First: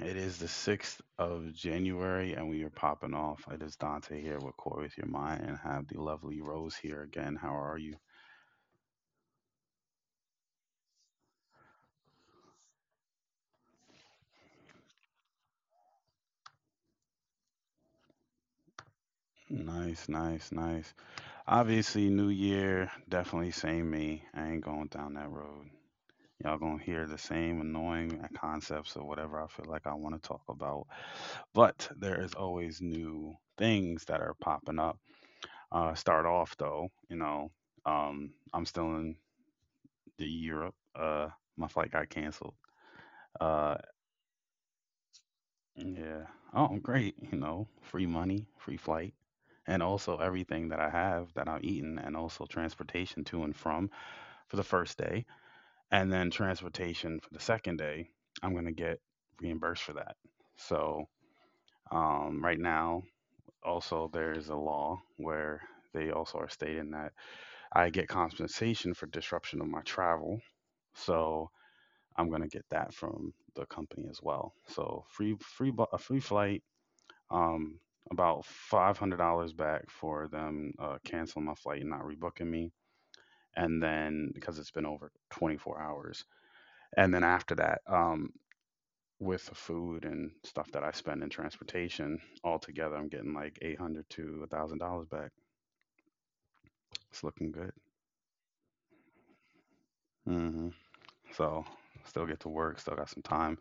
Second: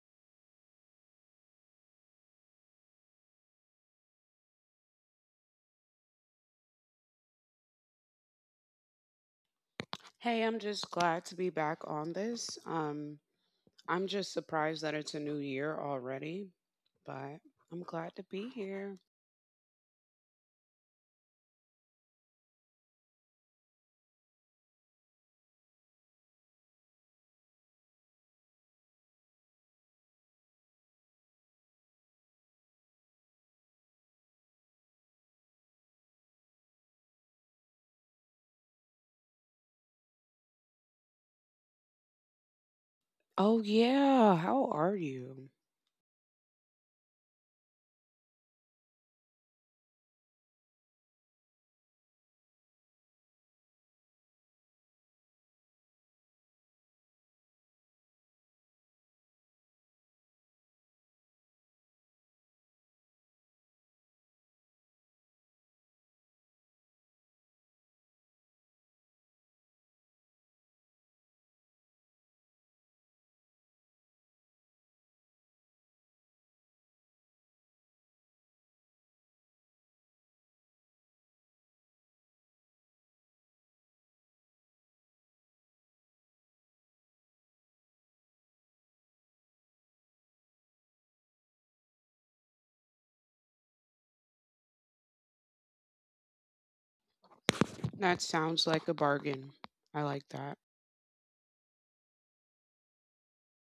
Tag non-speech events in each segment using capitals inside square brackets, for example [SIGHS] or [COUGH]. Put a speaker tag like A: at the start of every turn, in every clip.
A: It is the 6th of January and we are popping off. It is Dante here with Core With Your Mind and have the lovely Rose here again. How are you?
B: Hey, I'm just glad to be back on this. I'm just surprised that it's a new year already, but I'm glad to be here.
A: Nice, nice, nice. Obviously, New Year, definitely same me. I ain't going down that road. Y'all gonna hear the same annoying concepts or whatever I feel like I want to talk about. But there is always new things that are popping up. Start off though, I'm still in to Europe. My flight got canceled.
B: Oh,
A: Uh,
B: yeah. How are you?
A: yeah. Oh, great. Free money, free flight, and also everything that I have that I'm eating, and also transportation to and from for the first day, and then transportation for the second day. I'm gonna get reimbursed for that. So right now, also there's a law where they also are stating that I get compensation for disruption of my travel. So I'm going to get that from the company as well. So free free a free flight, um, about $500 back for them canceling my flight and not rebooking me, and then because it's been over 24 hours, and then after that, with the food and stuff that I spend in transportation altogether, I'm getting like 800 to $1,000 back. It's looking good.
B: That sounds like a bargain. I like that.
A: hmm So still get to work, still got some time.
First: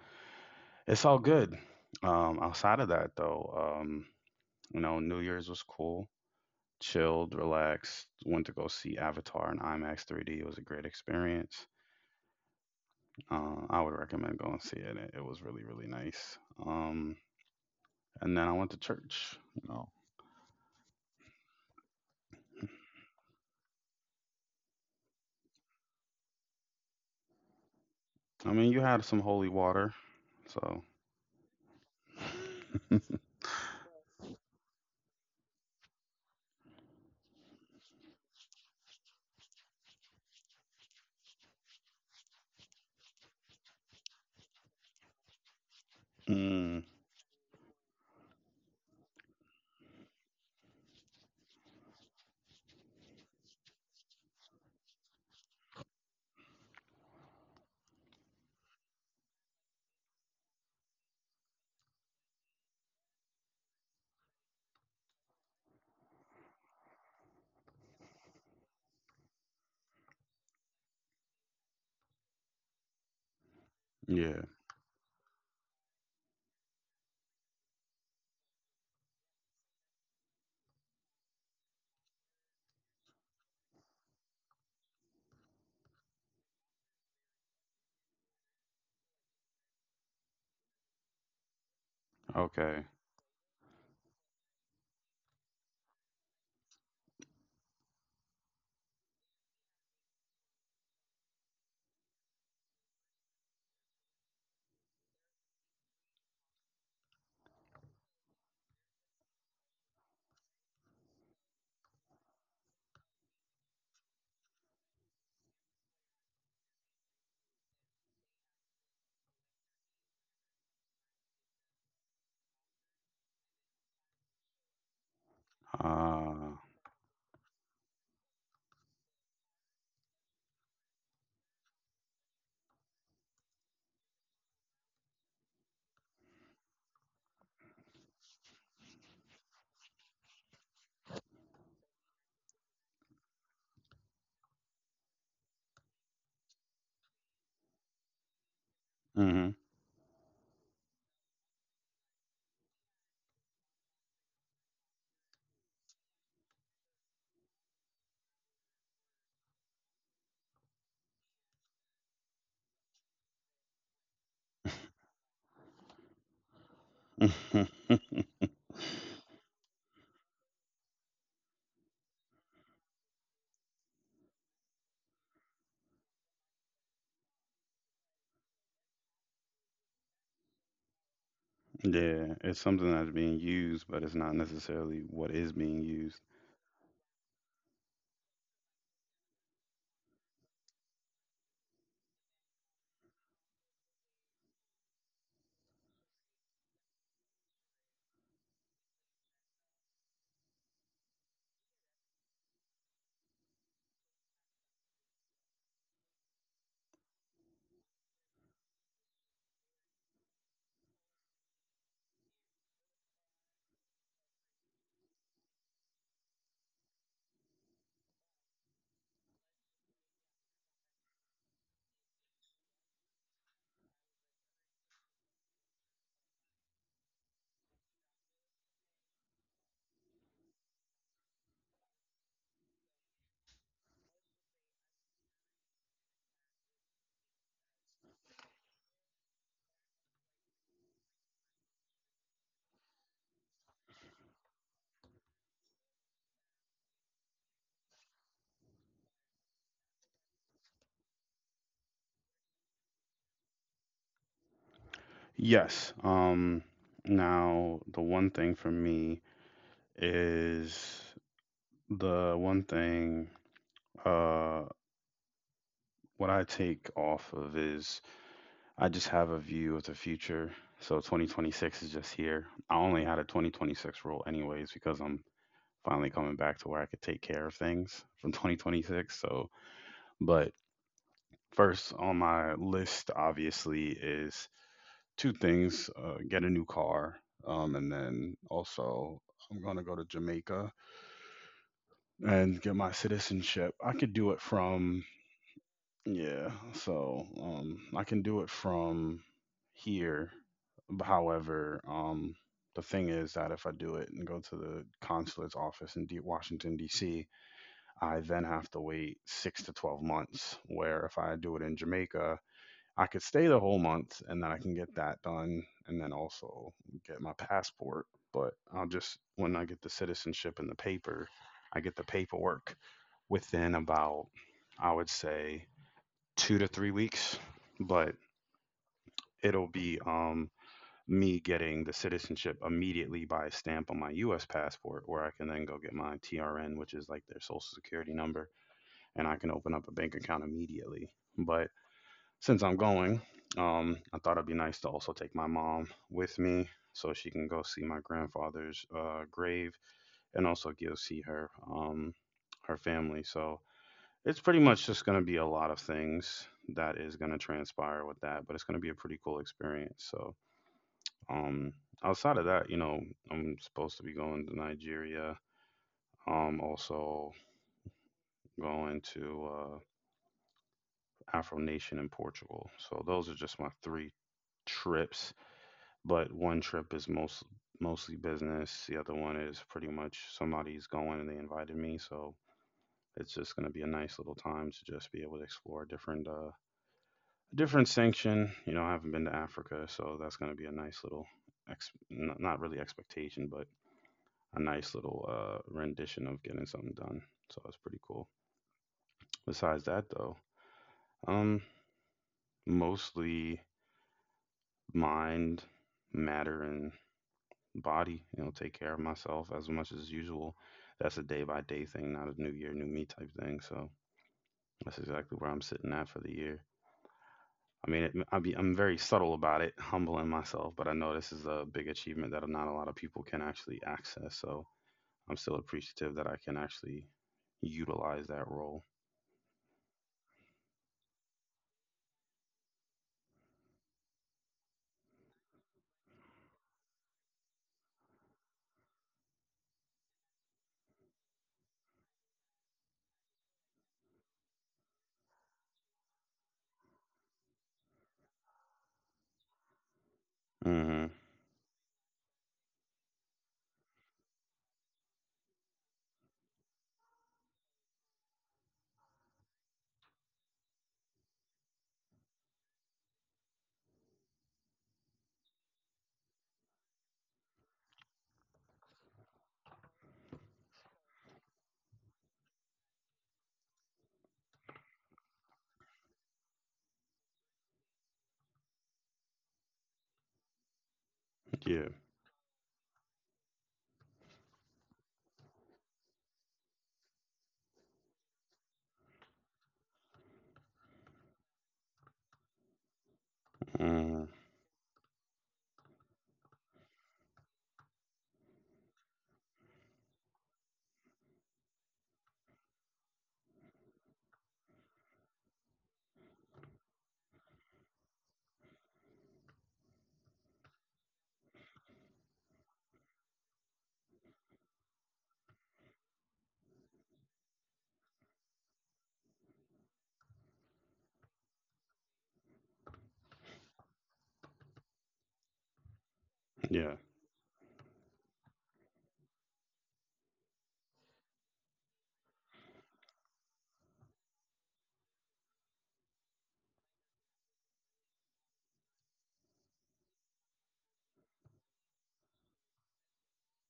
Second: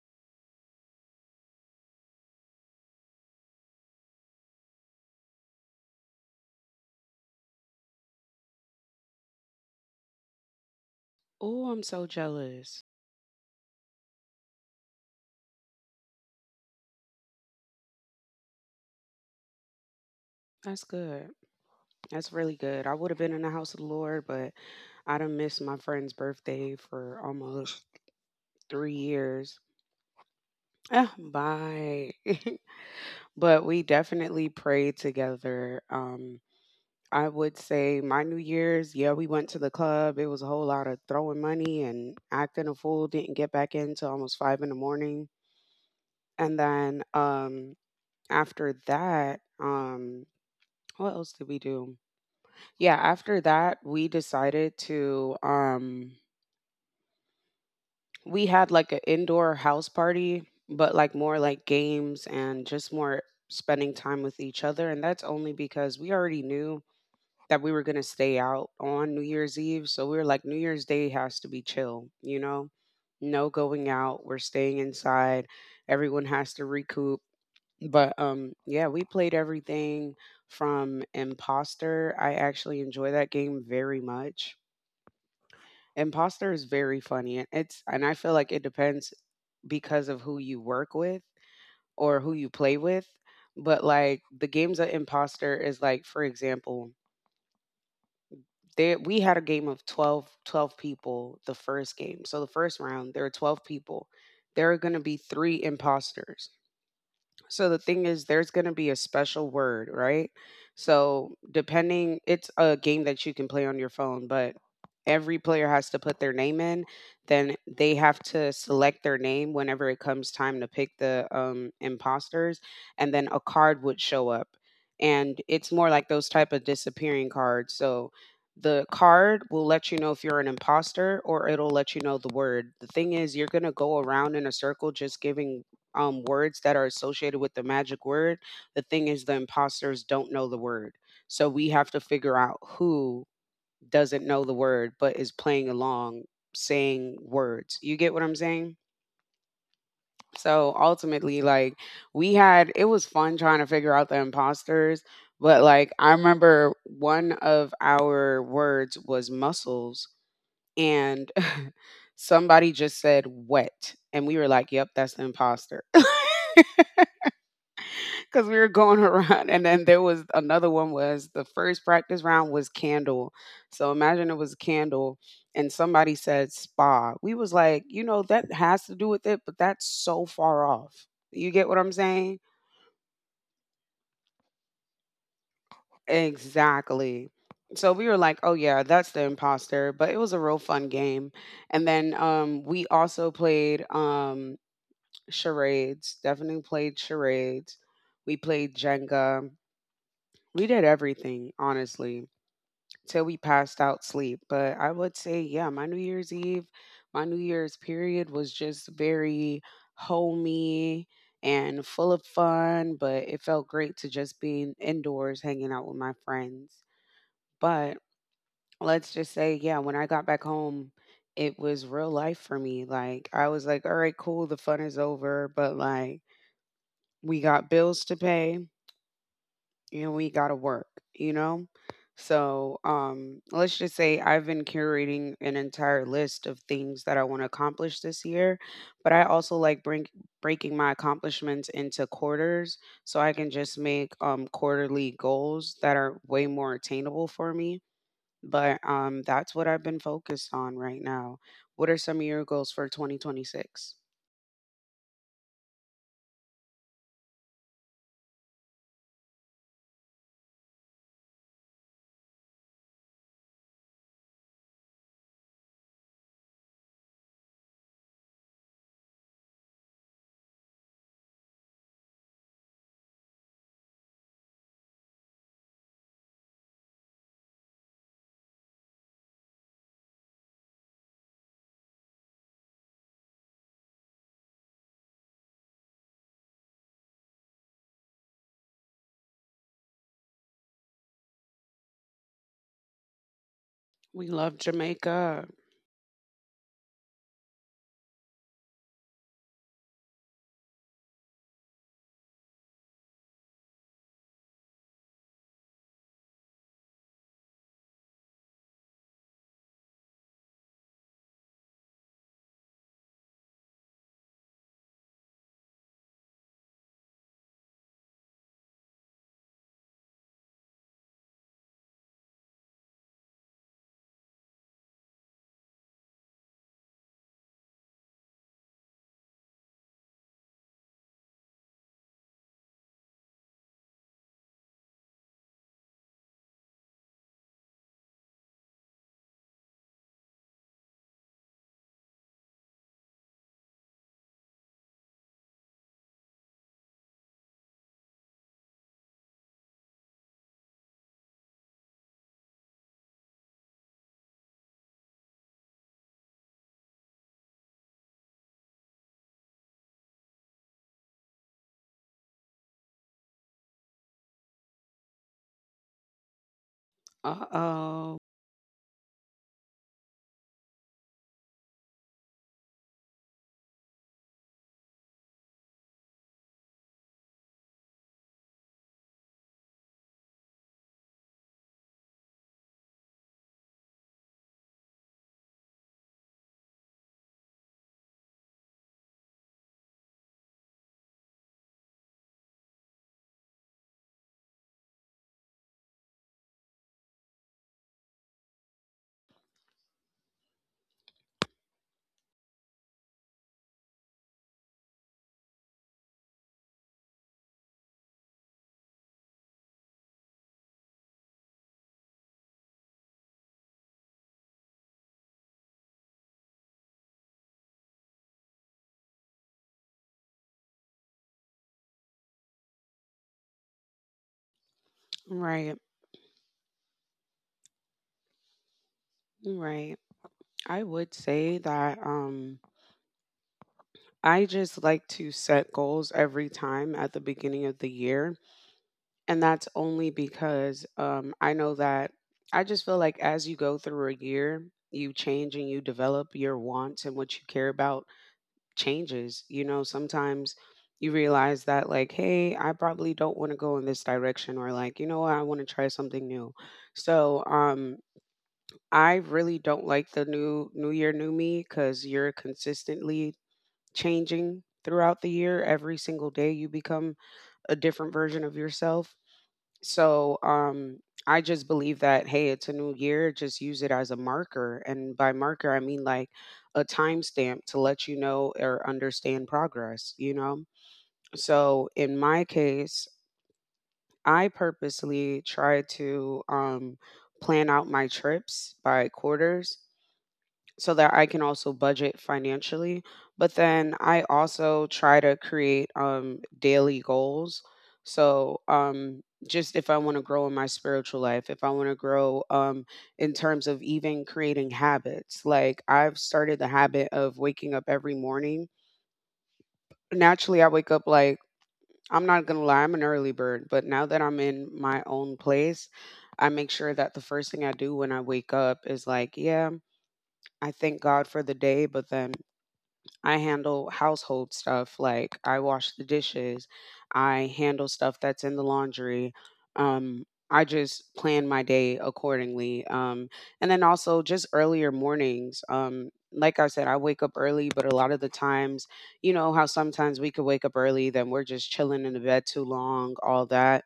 A: It's all good. Outside of that, though, New Year's was cool, chilled, relaxed. Went to go see Avatar in IMAX 3D. It was a great experience.
B: Oh, I'm so jealous.
A: I would recommend going see it. It was really, really nice. Um, and then I went to church.
B: That's good. That's really good. I would have been in the house of the Lord, but I done missed my friend's birthday for almost
A: I mean,
B: three
A: you had some
B: years.
A: holy water, so.
B: Ah, bye. [LAUGHS] But we definitely prayed together. I would say my New Year's, yeah, we went to the club. It was a whole lot of throwing money and acting a fool. Didn't get back in till almost five in the morning. And
A: mm,
B: then after that, what else did we do? Yeah, after that, we decided to, we had like an indoor house party, but like more like games and just more spending time with each other. And that's only because we already knew that we were going to stay out on New Year's Eve. So we were like, New Year's Day has to be chill, you know? No going out. We're
A: yeah,
B: staying inside. Everyone has to recoup. But yeah, we played everything from Imposter. I actually enjoy that game very much. Imposter is very funny and it's and I feel like it depends because of who you work with or who you play
A: okay.
B: with. But like the games of Imposter is like, for example, there we had a game of twelve people the first game. So the first round, there were 12 people. There are going to be three imposters. So the thing is, there's going to be a special word, right? So depending, it's a game that you can play on your phone, but every player has to put their name in. Then they have to select their name whenever it comes time to pick the imposters, and then a card would show up, and it's more like those type of
A: Uh,
B: disappearing cards. So the card will let you know if you're an imposter or it'll let you know the word. The thing is, you're going to go around in a circle just giving words that are associated with the magic word. The thing is, the imposters don't know the word. So we have to figure out who doesn't know the word but is playing along saying words. You get what I'm saying?
A: hmm.
B: So ultimately, like we had, it was fun trying to figure out the imposters. But like I remember one of our words was muscles and [LAUGHS] somebody just said wet and we were like, yep, that's the imposter. [LAUGHS]
A: [LAUGHS] Yeah,
B: Because we were going [LAUGHS] around, and then there was another one, was the first practice round was candle. So imagine it was candle and somebody said spa. We was like, you know that has to do with it, but that's so far off. You get what I'm saying?
A: it's something that's being used, but it's not necessarily what is being used.
B: Exactly. So we were like, oh yeah, that's the imposter. But it was a real fun game. And then we also played charades. Definitely played charades. We played Jenga. We did everything honestly till we passed out sleep. But I would say, yeah, my New Year's Eve, my New Year's period was just very homey and full of fun, but it felt great to just be indoors hanging out with my friends. But let's just say, yeah, when I got back home, it was real life for me. Like, I was like, all right, cool, the fun is over, but like, we got bills to pay and we gotta work, you know? So let's just say I've been curating an entire list of things that I want to accomplish this year, but I also like breaking my accomplishments into quarters so I can just make quarterly goals that are way more attainable for me. But that's what I've been focused on right now. What are some of your goals for 2026?
A: Yes. Now, the one thing for me is the one thing, uh what I take off of is, I just have a view of the future. So 2026 is just here. I only had a 2026 rule anyways because I'm finally coming back to where I could take care of things from 2026. So, but first on my list obviously is two things. Get a new car, and then also I'm going to go to Jamaica and get my citizenship. I could
B: We
A: do it
B: love
A: from.
B: Jamaica.
A: Yeah, so I can do it from here. However, the thing is that if I do it and go to the consulate's office in Washington, D.C., I then have to wait 6 to 12 months. Where if I do it in Jamaica, I could stay the whole month and then I can get that done and then also get my passport. But I'll just, when I get the citizenship and the paper, I get the paperwork within about, I would say, 2 to 3 weeks, but it'll be me getting the citizenship immediately by a stamp on my U.S. passport, where I can then go get my TRN, which is like their social security number, and I can open up a bank account immediately. But since I'm going, I thought it'd be nice to also take my mom with me so she can go see my grandfather's grave and also go see her family. So it's pretty much just going to be a lot of things that is going to transpire with that, but it's going to be a pretty cool experience. So, um, outside of that, I'm supposed to be going to Nigeria. Also
B: Uh oh.
A: going to Afro Nation in Portugal. So those are just my three trips, but one trip is mostly business. The other one is pretty much somebody's going and they invited me, so it's just going to be a nice little time to just be able to explore different a different sanction. I haven't been to Africa, so that's going to be a nice little not really expectation, but a nice little rendition of getting something done. So that's pretty cool. Besides that, though, um, mostly mind, matter, and body. Take care of myself as much as usual. That's a day by day thing, not a new year, new me type thing. So that's exactly where I'm sitting at for the year. I mean, I'm very subtle about it, humble in myself, but I know this is a big achievement that not a lot of people can actually access. So I'm still
B: Right.
A: appreciative that I can actually utilize that role.
B: Right. I would say that I just like to set goals every time at the beginning of the year. And that's only because I know that I just feel like as you go through a year, you change and you develop your wants, and what you care about changes. You know, sometimes you
A: Hmm.
B: realize that, like, hey, I probably don't want to go in this direction, or like, you know what, I want to try something new. So, I really don't like the new New Year, New Me, because you're consistently changing throughout the year. Every single day you become a different version of yourself. So, I just believe that, hey, it's a new year, just use it as a marker. And by marker I mean like a timestamp to let you know or understand progress, you know? So,
A: Yeah.
B: in my case, I purposely try to plan out my trips by quarters so that I can also budget financially. But then I
A: Hmm.
B: also try to create daily goals. So, just if I want to grow in my spiritual life, if I want to grow in terms of even creating habits, like I've started the habit of waking up every morning. Naturally, I wake up like, I'm not going to lie, I'm an early bird, but now that I'm in my own place, I make sure that the first thing I do when I wake up is like, yeah, I thank God for the day, but then I handle household stuff like I wash the dishes,
A: Yeah.
B: I handle stuff that's in the laundry. Um, I just plan my day accordingly. And then also just earlier mornings. Like I said, I wake up early, but a lot of the times, you know, how sometimes we could wake up early, then we're just chilling in the bed too long, all that.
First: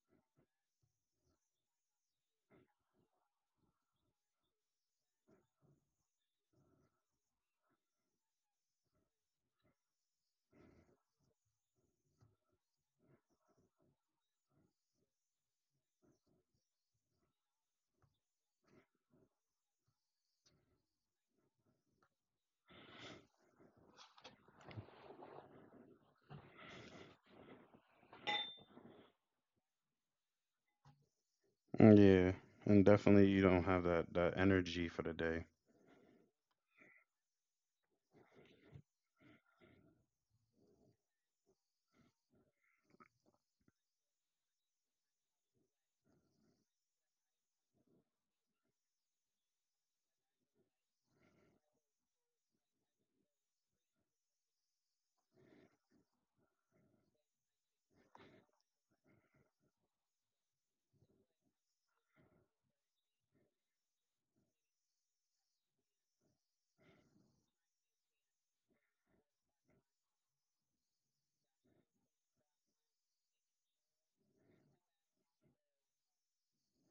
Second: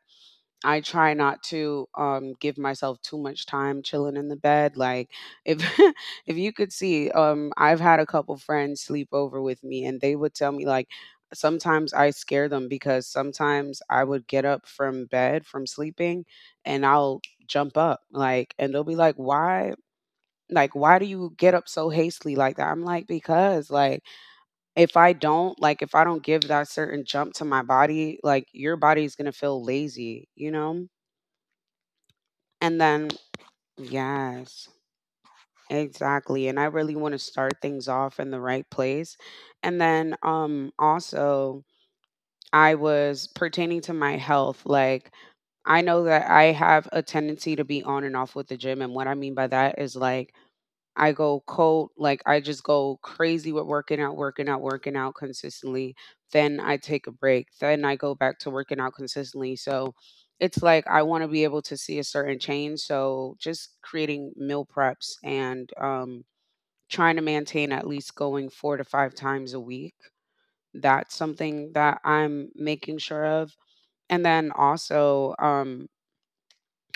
B: I try not to give myself too much time chilling in the bed. Like if [LAUGHS] if you could see, I've had a couple friends sleep over with me and they would tell me like sometimes I scare them because sometimes I would get up from bed from sleeping and I'll jump up like, and they'll be like, "Why?" Like, why do you get up so hastily like that? I'm like, because like if I don't, like if I don't give that certain jump to my body, like your body's gonna feel lazy, you know?
A: Yeah.
B: And
A: And
B: then,
A: definitely, you don't have that
B: yes,
A: energy for the day.
B: exactly. And I really want to start things off in the right place. And then, also, I was pertaining to my health. Like, I know that I have a tendency to be on and off with the gym. And what I mean by that is like, I go cold, like I just go crazy with working out, working out, working out consistently. Then I take a break. Then I go back to working out consistently. So it's like I want to be able to see a certain change. So just creating meal preps and trying to maintain at least going 4 to 5 times a week. That's something that I'm making sure of. And then also,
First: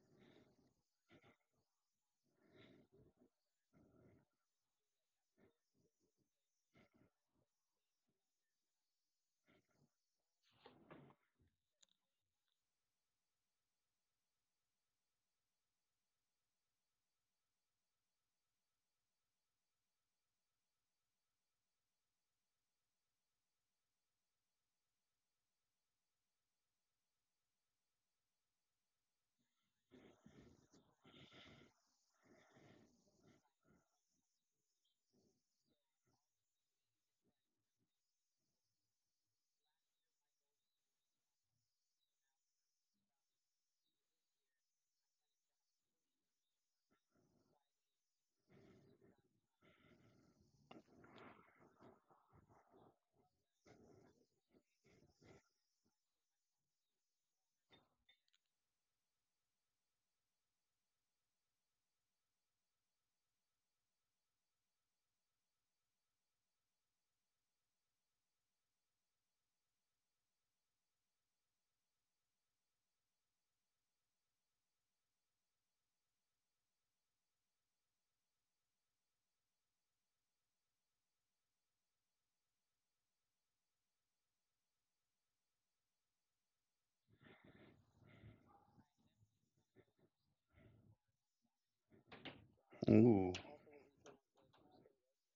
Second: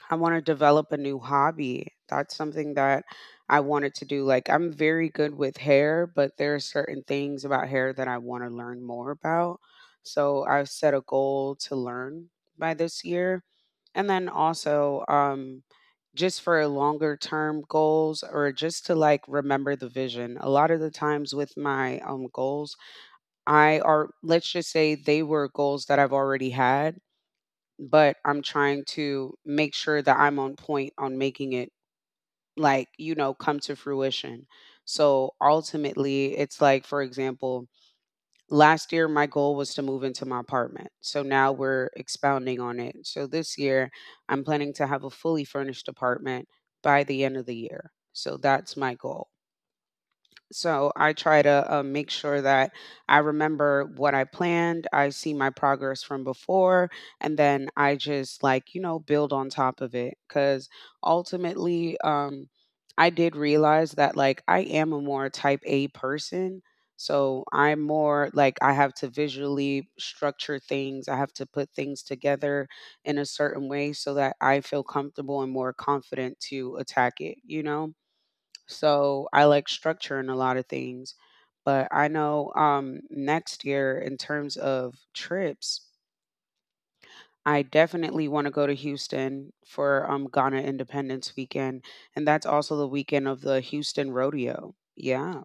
B: I want to develop a new hobby. That's something that I wanted to do. Like, I'm very good with hair, but there are certain things about hair that I want to learn more about. So, I've set a goal to learn by this year. And then also, just for longer term goals or just to like remember the vision. A lot of the times with my goals, I are let's just say they were goals that I've already had, but I'm trying to make sure that I'm on point on making it, like, you know, come to fruition. So ultimately, it's like, for example, last year my goal was to move into my apartment. So now we're expounding on it. So this year I'm planning to have a fully furnished apartment by the end of the year. So that's my goal. So I try to make sure that I remember what I planned. I see my progress from before, and then I just like, you know, build on top of it, because ultimately, I did realize that like I am a more type A person. So I'm more like I have to visually structure things. I have to put things together in a certain way so that I feel comfortable and more confident to attack it, you know? So I like structure in a lot of things. But I know next year, in terms of trips, I definitely want to go to Houston for Ghana Independence Weekend. And that's also the weekend of
A: Ooh.
B: the Houston Rodeo. Yeah.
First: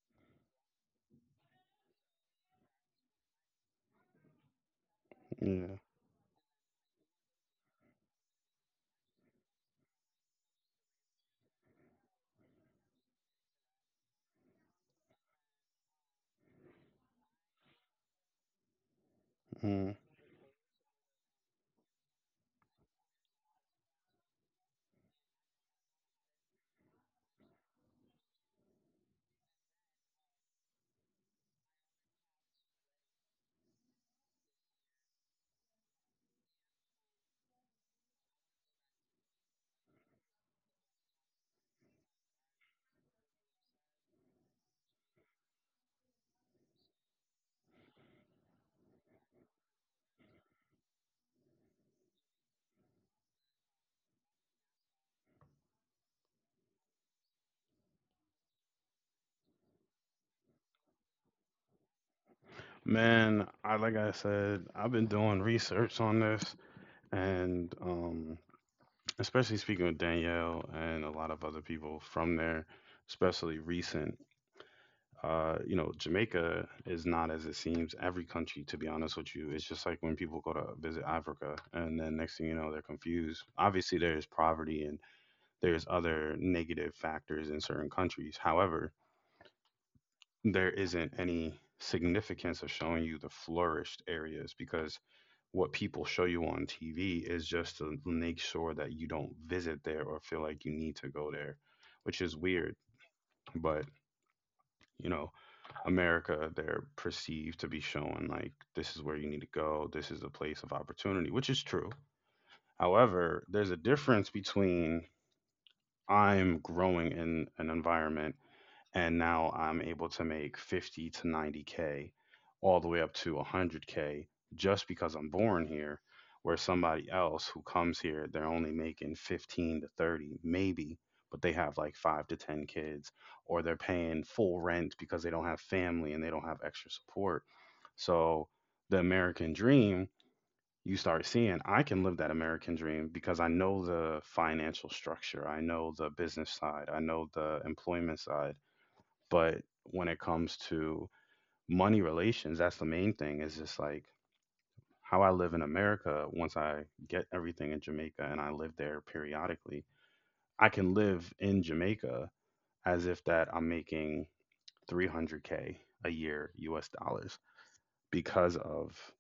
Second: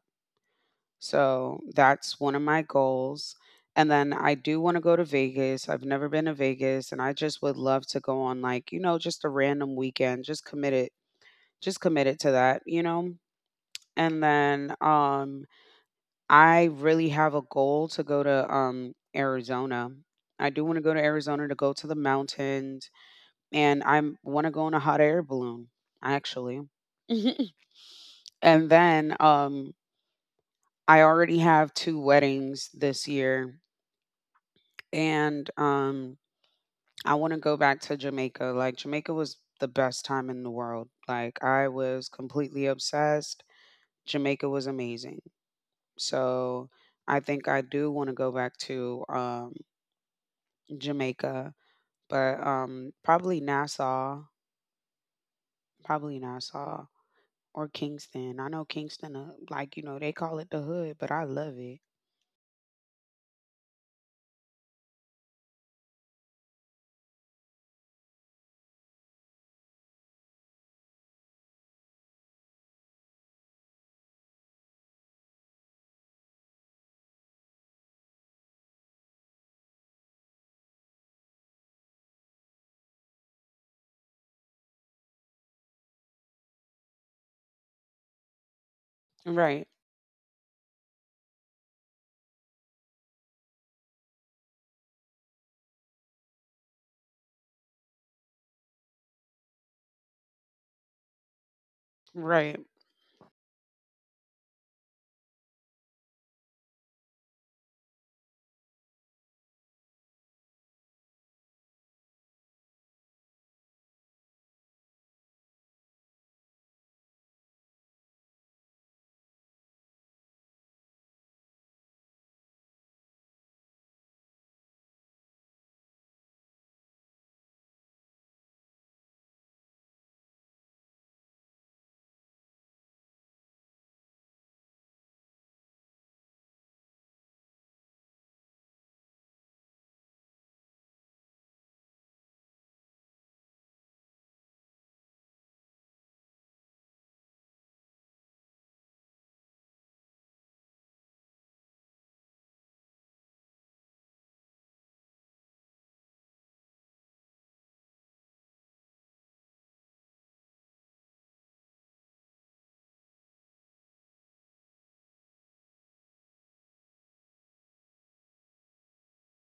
B: So that's one of my goals. And then I do want to go to Vegas.
A: Yeah.
B: I've never been to Vegas, and I just would love to go on, just a random weekend. Just commit it. Just commit it to that. And then I really have a goal to go to Arizona.
A: Mm.
B: I do want to go to Arizona to go to the mountains, and I want to go in a hot air balloon actually. [LAUGHS] and then I already have two weddings this year, and I want to go back to Jamaica. Like, Jamaica was the best time in the world. Like, I was completely obsessed. Jamaica was amazing. So I think I do want to go back to Jamaica, but probably Nassau or Kingston. I know Kingston, they call it the hood, but I love it.
A: Man, I, like I said, I've been doing research on this, and, especially speaking with Danielle and a lot of other people from there, especially recent. Jamaica is not as it seems. Every country, to be honest with you, it's just like when people go to visit Africa, and then next thing you know, they're confused. Obviously, there's poverty and there's other negative factors in certain countries. However,
B: Right,
A: there isn't any significance of showing you the flourished areas because what people show you on TV is just to make sure that you don't visit there or feel like you need to go there, which is weird.
B: right.
A: But, you know, America, they're perceived to be showing like this is where you need to go, this is a place of opportunity, which is true. However, there's a difference between I'm growing in an environment and now I'm able to make 50 to 90K, all the way up to 100K, just because I'm born here. Where somebody else who comes here, they're only making 15 to 30, maybe, but they have like five to 10 kids, or they're paying full rent because they don't have family and they don't have extra support. So the American dream. You start seeing, I can live that American dream because I know the financial structure. I know the business side. I know the employment side but when it comes to money relations, that's the main thing is just like how I live in America once I get everything in Jamaica and I live there periodically. I can live in Jamaica as if that I'm making 300K a year US dollars because of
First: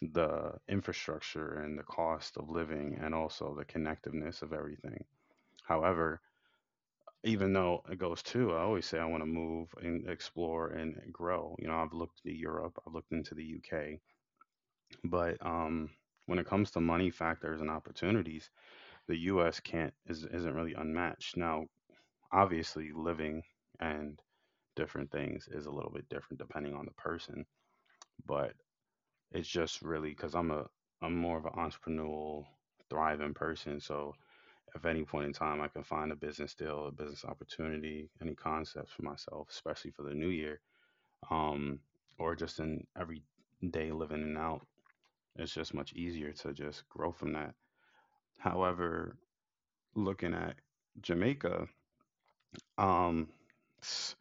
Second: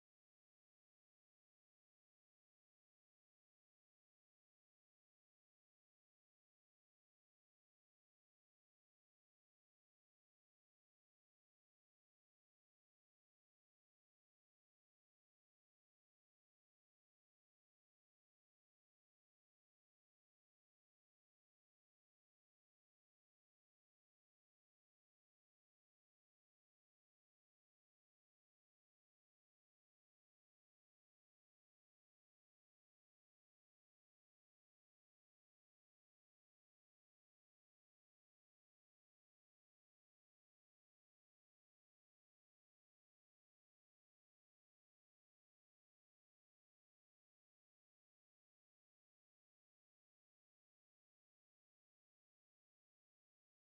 A: the infrastructure and the cost of living and also the connectiveness of everything. However, even though it goes to, I always say I want to move and explore and grow. I've looked into Europe, I've looked into the UK, but when it comes to money factors and opportunities, the US can't is, isn't really unmatched. Now, obviously, living and different things is a little bit different depending on the person, but it's just really because I'm more of an entrepreneurial, thriving person. So if at any point in time I can find a business deal, a business opportunity, any concepts for myself, especially for the new year, um, or just in everyday living and out, it's just much easier to just grow from that. However, looking at Jamaica, um, s-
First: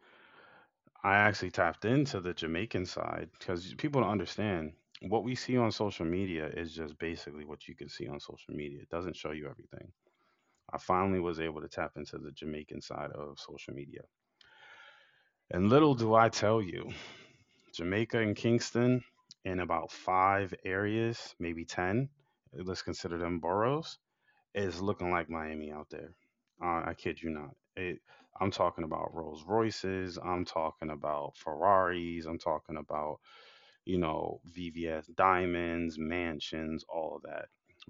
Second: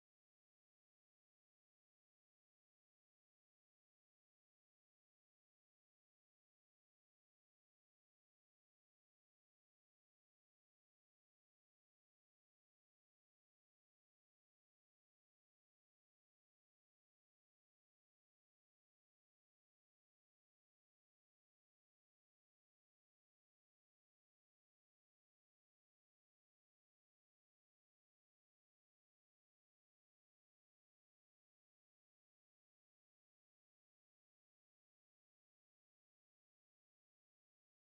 A: I actually tapped into the Jamaican side because people don't understand what we see on social media is just basically what you can see on social media. It doesn't show you everything. I finally was able to tap into the Jamaican side of social media. And little do I tell you, Jamaica and Kingston, in about five areas, maybe 10, let's consider them boroughs, is looking like Miami out there. I kid you not. I'm talking about Rolls Royces. I'm talking about Ferraris. I'm talking about, VVS diamonds, mansions, all of that.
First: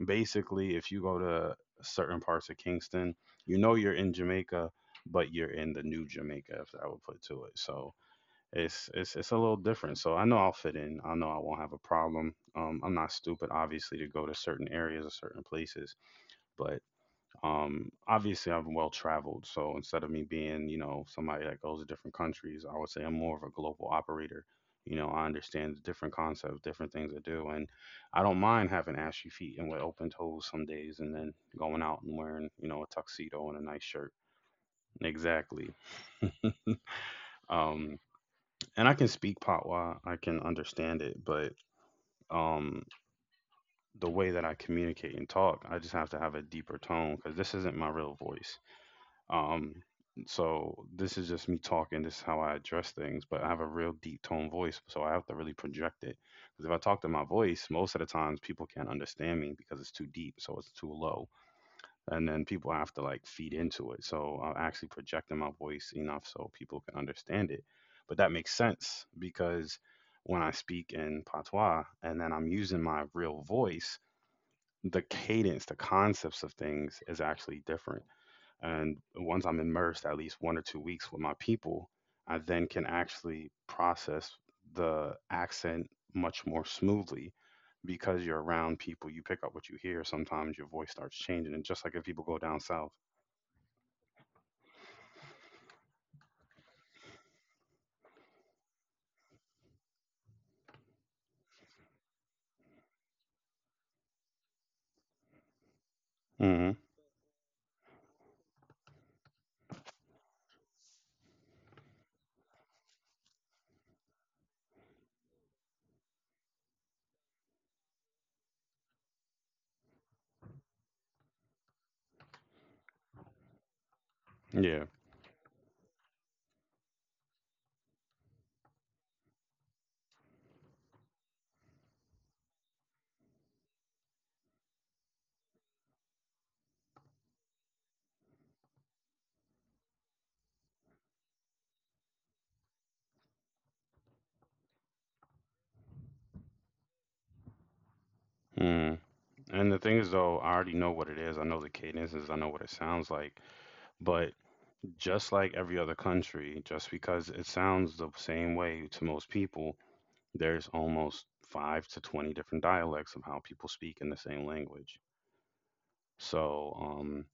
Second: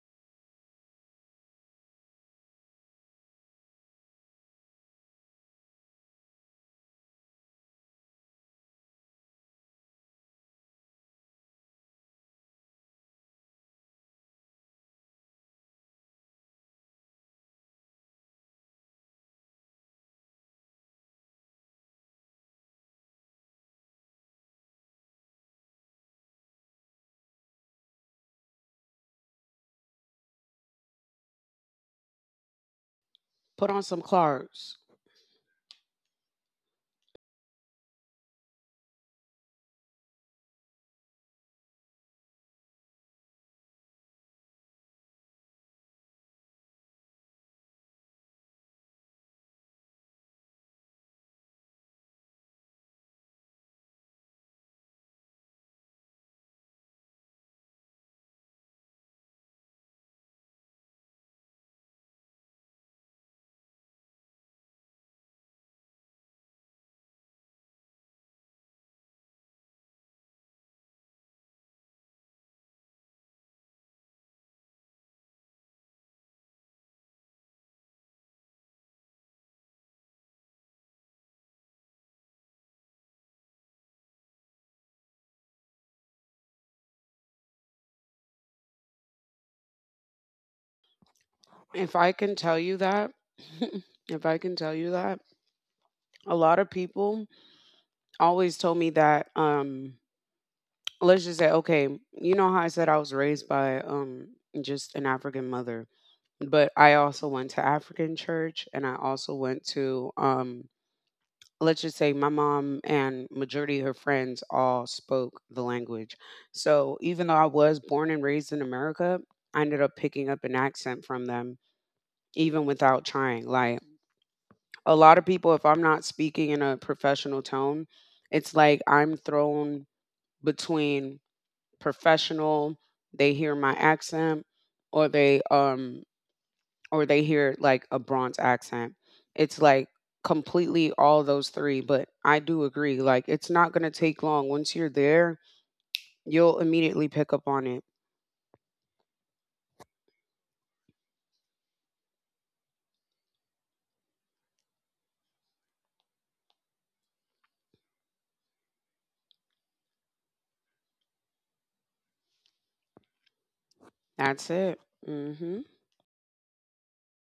A: Basically, if you go to certain parts of Kingston, you know you're in Jamaica, but you're in the new Jamaica, if I would put to it. So, it's a little different. So I know I'll fit in. I know I won't have a problem. I'm not stupid, obviously, to go to certain areas or certain places. But obviously, I'm well traveled. So instead of me being, somebody that goes to different countries, I would say I'm more of a global operator. I understand the different concepts, different things to do, and I don't mind having ashy feet and with open toes some days, and then going out and wearing, a tuxedo and a
B: Put
A: nice
B: on some
A: shirt.
B: Clarks.
A: Exactly. Um, and I can speak Patwa, I can understand it, but um, the way that I communicate and talk. I just have to have a deeper tone because this isn't my real voice. Um, so this is just me talking. This is how I address things, but I have a real deep tone voice, so I have to really project it. Because if I talk to my voice, most of the times people can't understand me because it's too deep, so it's too low, and then people have to like feed into it. So I'm actually projecting my voice enough so people can understand it. But that makes sense because when I speak in patois and then I'm using my real voice, the cadence, the concepts of things is actually different. And once I'm immersed at least 1 or 2 weeks with my people, I then can actually process the accent much more smoothly because you're around people, you pick up what you hear. Sometimes your voice starts changing. And just like
B: If
A: if
B: I
A: people
B: can
A: go down
B: tell you
A: south.
B: that, [LAUGHS] if I can tell you that, a lot of people always told me that. Let's just say, okay, you know how I said I was raised by just an African mother, but
A: Hmm.
B: I also went to African church, and I also went to let's just say my mom and majority of her friends all spoke the language. So even though I was born and raised in America, I ended up picking up an accent from them even without trying. Like,
A: Yeah.
B: a lot of people, if I'm not speaking in a professional tone, it's like I'm thrown between professional, they hear my accent, or they or they hear like a Bronx accent. It's like completely all those three, but I do agree. Like, it's not going to take long. Once you're there, you'll immediately pick up on it.
A: Mm. And the thing is, though, I already know what it is. I know the cadences. I know what it sounds like. But just like every other country, just because it sounds the same way to most people, there's almost five to 20 different dialects of how people speak in the same
B: That's it.
A: language.
B: Hmm.
A: So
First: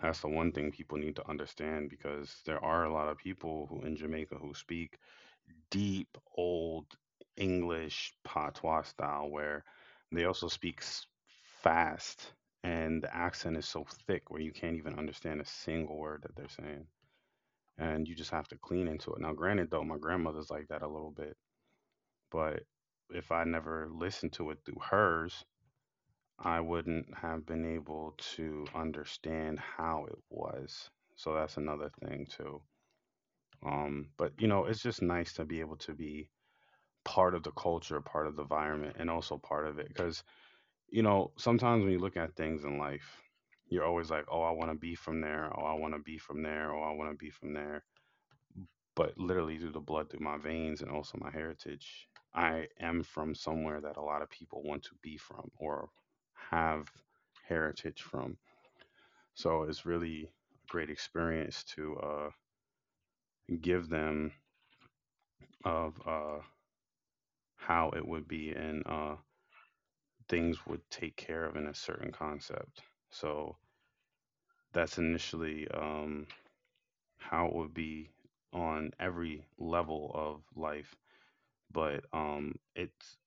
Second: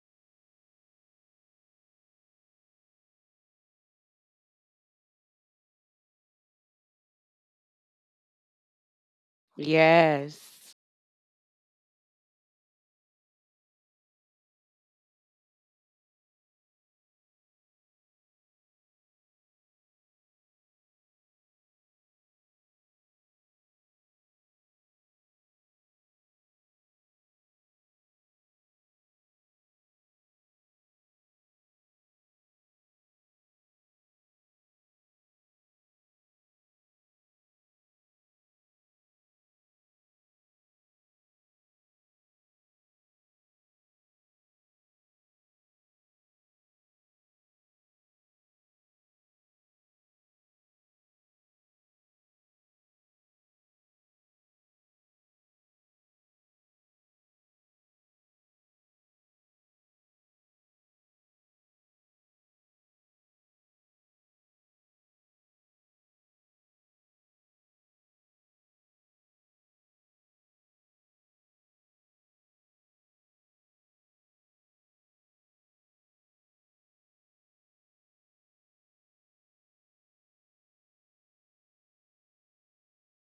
A: that's the one thing people need to understand because there are a lot of people who in Jamaica who speak deep old English patois style where they
B: Yes.
A: also speak fast and the accent is so thick where you can't even understand a single word that they're saying and you just have to clean into it. Now, granted, though, my grandmother's like that a little bit. But if I never listened to it through hers, I wouldn't have been able to understand how it was. So that's another thing too. But it's just nice to be able to be part of the culture, part of the environment, and also part of it. Because sometimes when you look at things in life, you're always like, "Oh, I want to be from there. Oh, I want to be from there. Oh, I want to be from there." But literally through the blood through my veins and also my heritage, I am from somewhere that a lot of people want to be from or have heritage from. So it's really a great experience to give them of how it would be and things would take care of in a certain concept. So that's initially how it would be on every level of life. But it's